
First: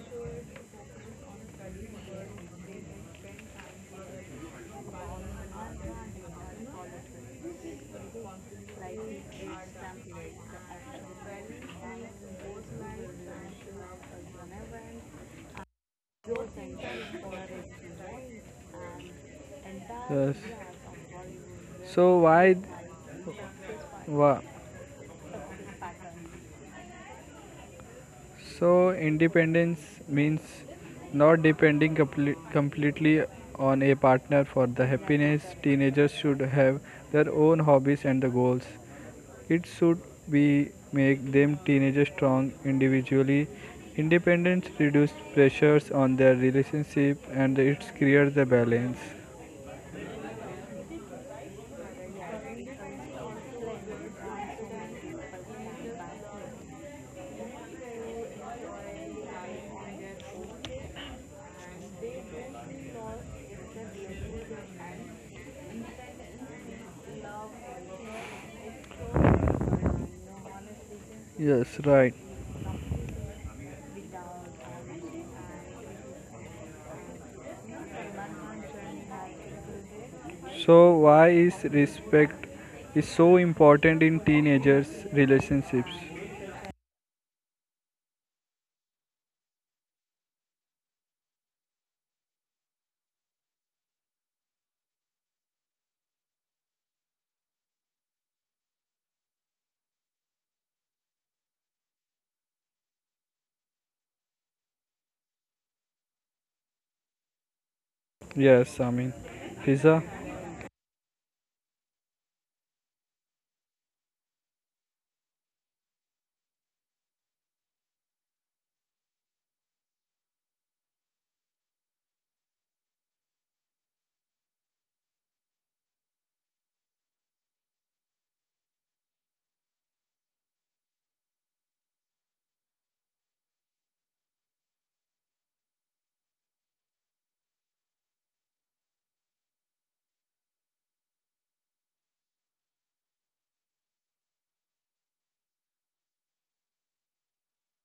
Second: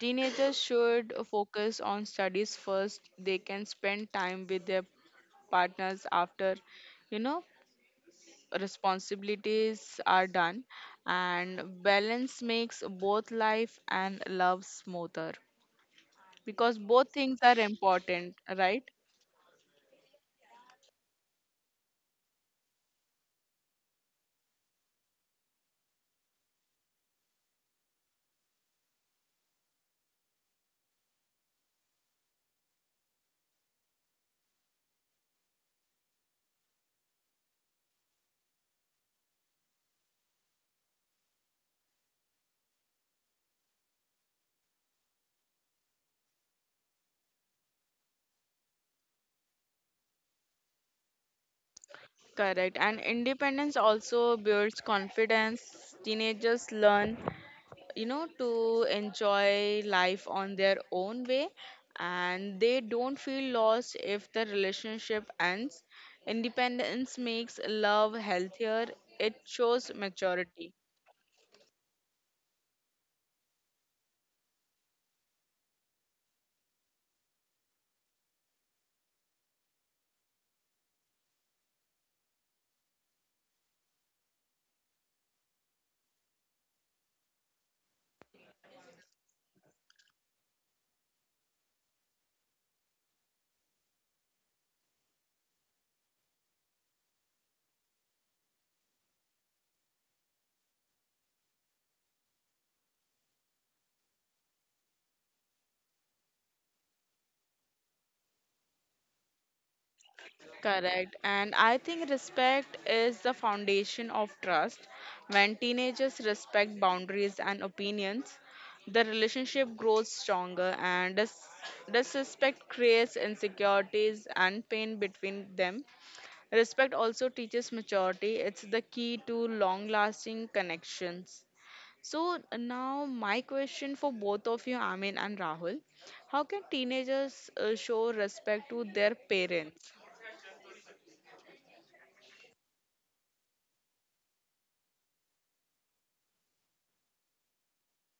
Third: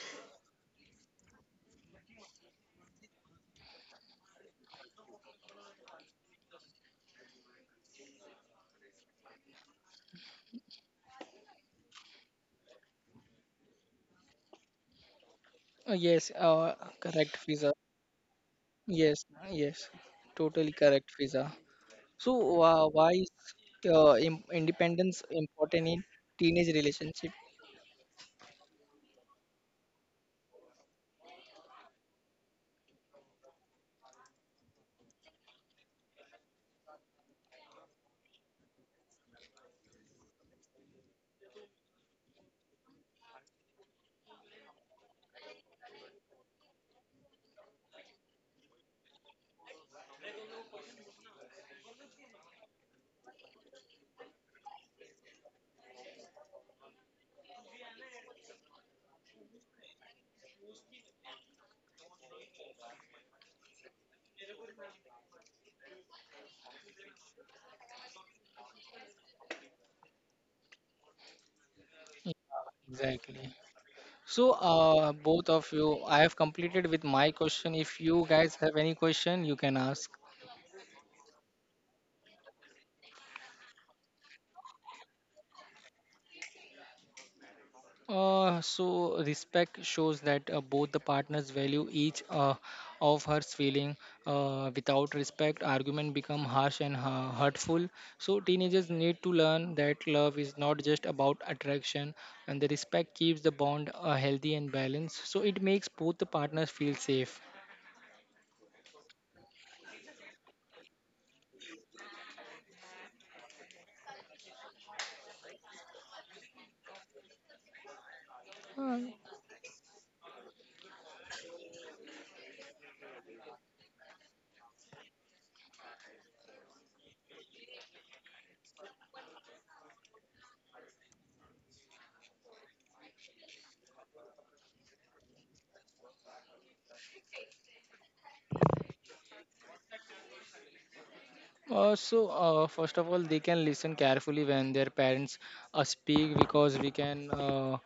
Speaker 1: Teenagers should focus on studies first. They can spend time with their partners after, you know, responsibilities are done, and balance makes both life and love smoother,
Speaker 2: Yes,
Speaker 1: because both
Speaker 2: correct,
Speaker 1: things are
Speaker 2: Fiza.
Speaker 1: important, right?
Speaker 2: Yes, yes,
Speaker 3: Yes.
Speaker 2: totally correct, Fiza.
Speaker 3: So
Speaker 2: So why is
Speaker 3: why
Speaker 2: independence important in teenage relationship?
Speaker 3: Independence means not depending completely on a partner for the happiness. Teenagers should have their own hobbies and the goals. It should be make them teenagers strong individually. Independence reduces pressures on their relationship and it creates the balance.
Speaker 1: Correct. And independence also builds confidence. Teenagers learn, you know, to enjoy life on their own way, and they don't feel lost if the relationship ends. Independence makes love healthier, it shows maturity.
Speaker 3: Yes, right.
Speaker 2: Yeah, exactly. So, both of you, I have completed with my question. If you guys have any question, you can ask.
Speaker 3: So why is respect is so important in teenagers relationships?
Speaker 2: So respect shows that both the partners value each of her feeling. Without respect, argument become harsh and hurtful. So teenagers need to learn that love is not just about attraction, and the respect keeps the bond healthy and balanced. So it makes both the partners feel safe.
Speaker 3: Yes, I mean, Fiza.
Speaker 1: Correct. And I think respect is the foundation of trust. When teenagers respect boundaries and opinions, the relationship grows stronger, and disrespect creates insecurities and pain between them. Respect also teaches maturity, it's the key to long lasting connections. So, now my question for both of you, Amin and Rahul, how can teenagers show respect to their parents?
Speaker 2: First of all, they can listen carefully when their parents speak, because we can, uh,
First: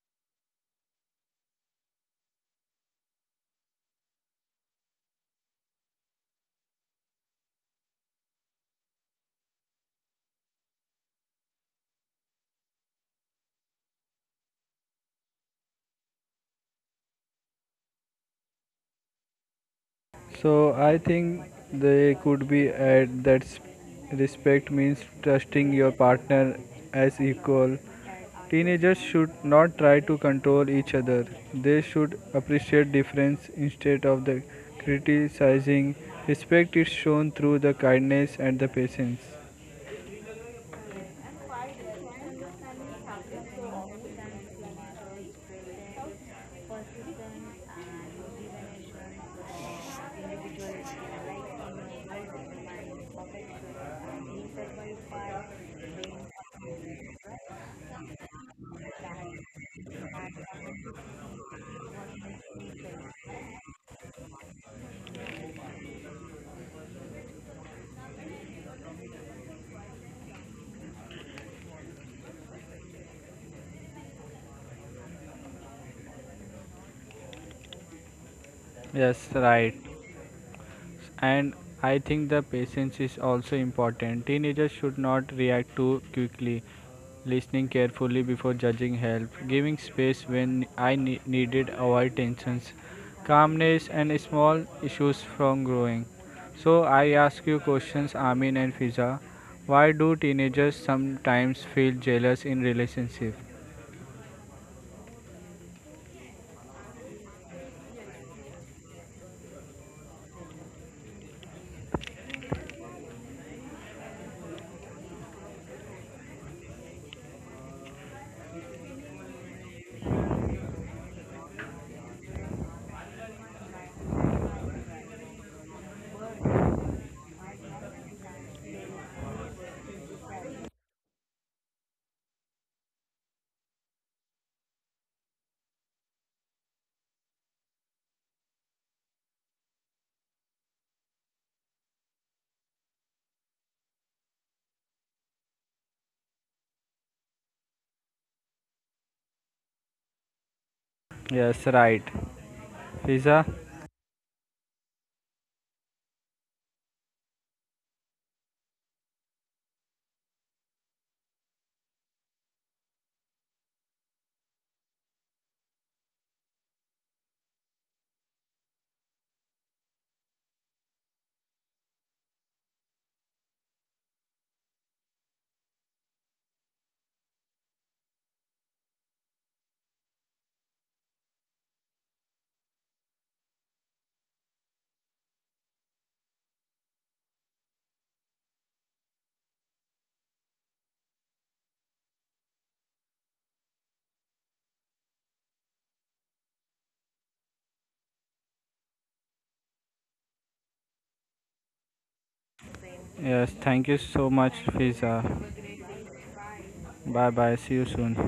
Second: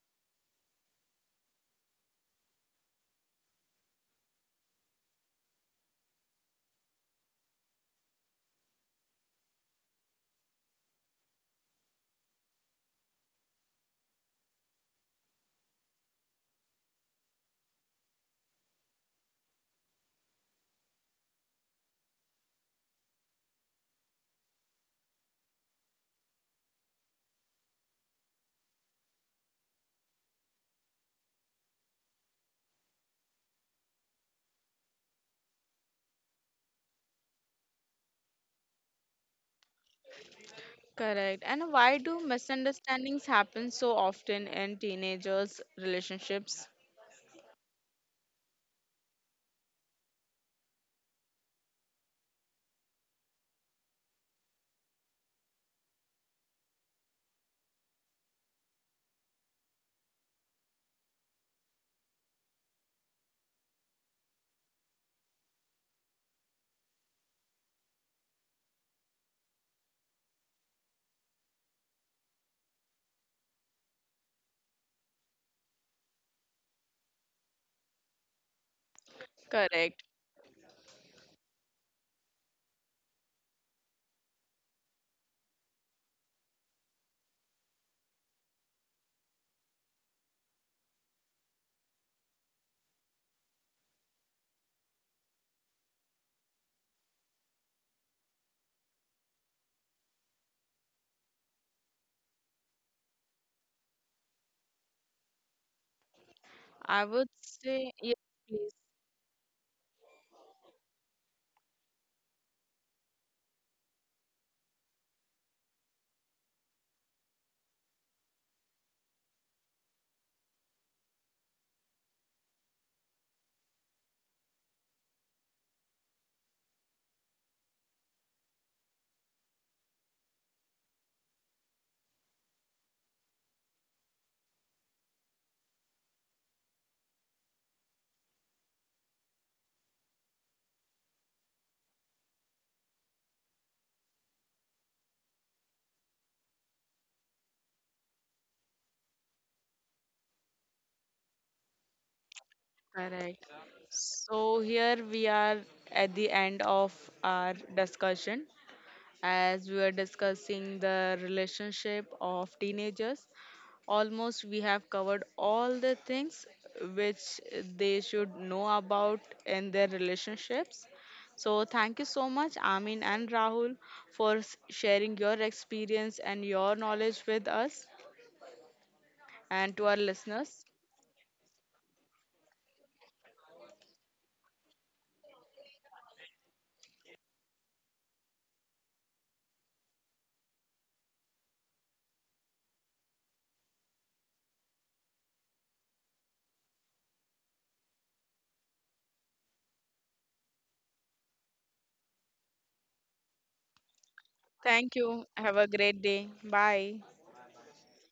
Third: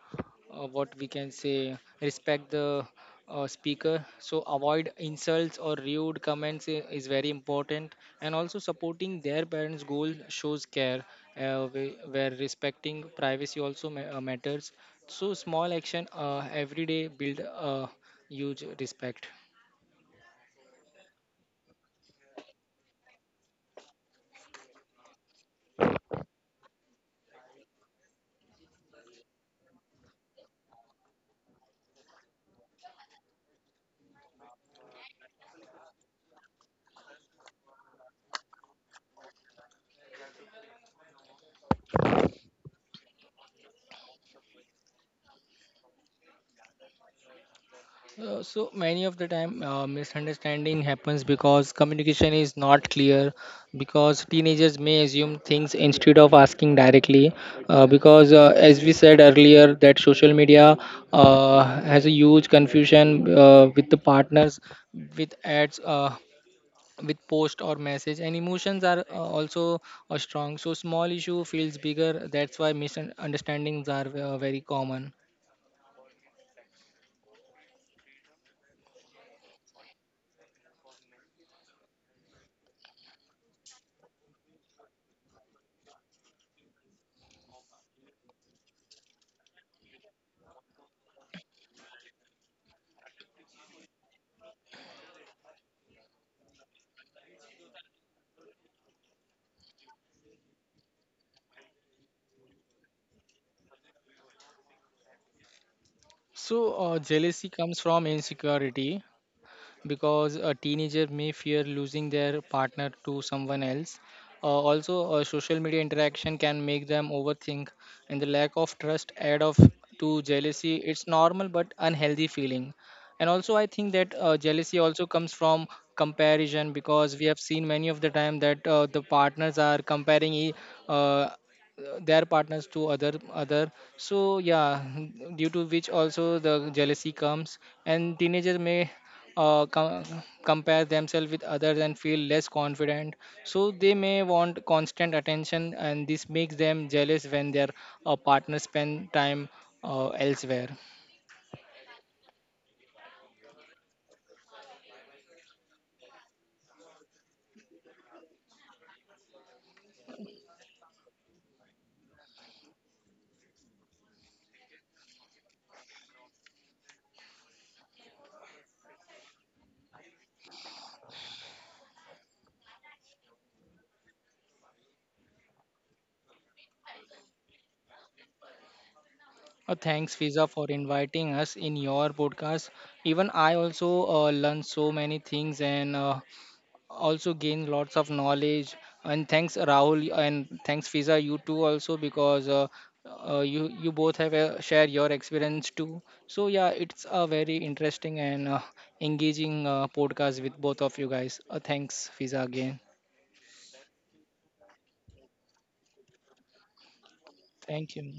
Speaker 2: uh, what we can say, respect the speaker. So, avoid insults or rude comments is very important. And also, supporting their parents' goal shows care, where respecting privacy also matters. So, small action every day build huge respect.
Speaker 3: So I think they could be at that respect means trusting your partner as equal. Teenagers should not try to control each other. They should appreciate difference instead of the criticizing. Respect is shown through the kindness and the patience.
Speaker 1: Correct. And why do misunderstandings happen so often in teenagers' relationships?
Speaker 2: So many of the time misunderstanding happens because communication is not clear, because teenagers may assume things instead of asking directly, because as we said earlier, that social media uh, has a huge confusion with the partners, with ads, with post or message, and emotions are also strong, so small issue feels bigger, that's why misunderstandings are very common.
Speaker 3: Yes, right.
Speaker 1: Correct.
Speaker 3: And I think the patience is also important, teenagers should not react too quickly, listening carefully before judging help, giving space when I needed avoid tensions, calmness and small issues from growing. So I ask you questions, Amin and Fiza, why do teenagers sometimes feel jealous in relationship?
Speaker 2: So
Speaker 1: I would
Speaker 2: jealousy comes
Speaker 1: say,
Speaker 2: from
Speaker 1: yes, please.
Speaker 2: insecurity, because a teenager may fear losing their partner to someone else. Also, social media interaction can make them overthink, and the lack of trust add off to jealousy. It's normal but unhealthy feeling. And also, I think that jealousy also comes from comparison, because we have seen many of the time that the partners are comparing uh, their partners to other. So yeah, due to which also the jealousy comes, and teenagers may uh, com- compare themselves with others and feel less confident, so they may want constant attention, and this makes them jealous when their partner spend time elsewhere.
Speaker 3: Yes, right, Fiza.
Speaker 1: Correct. So here we are at the end of our discussion, as we were discussing the relationship of teenagers. Almost we have covered all the things which they should know about in their relationships. So, thank you so much, Amin and Rahul, for sharing your experience and your knowledge with us and to our
Speaker 2: Thanks Fiza for
Speaker 1: listeners.
Speaker 2: inviting us in your podcast. Even I also learned so many things, and also gain lots of knowledge. And thanks Rahul, and thanks Fiza, you too also, because you both have share your experience too. So yeah, it's a very interesting and engaging podcast with both of you guys. Thanks Fiza again.
Speaker 3: Yes, thank you so much,
Speaker 1: Thank
Speaker 3: Fiza.
Speaker 1: you. Have a great day. Bye.
Speaker 3: Bye bye, see you
Speaker 2: Thank
Speaker 3: soon.
Speaker 2: you.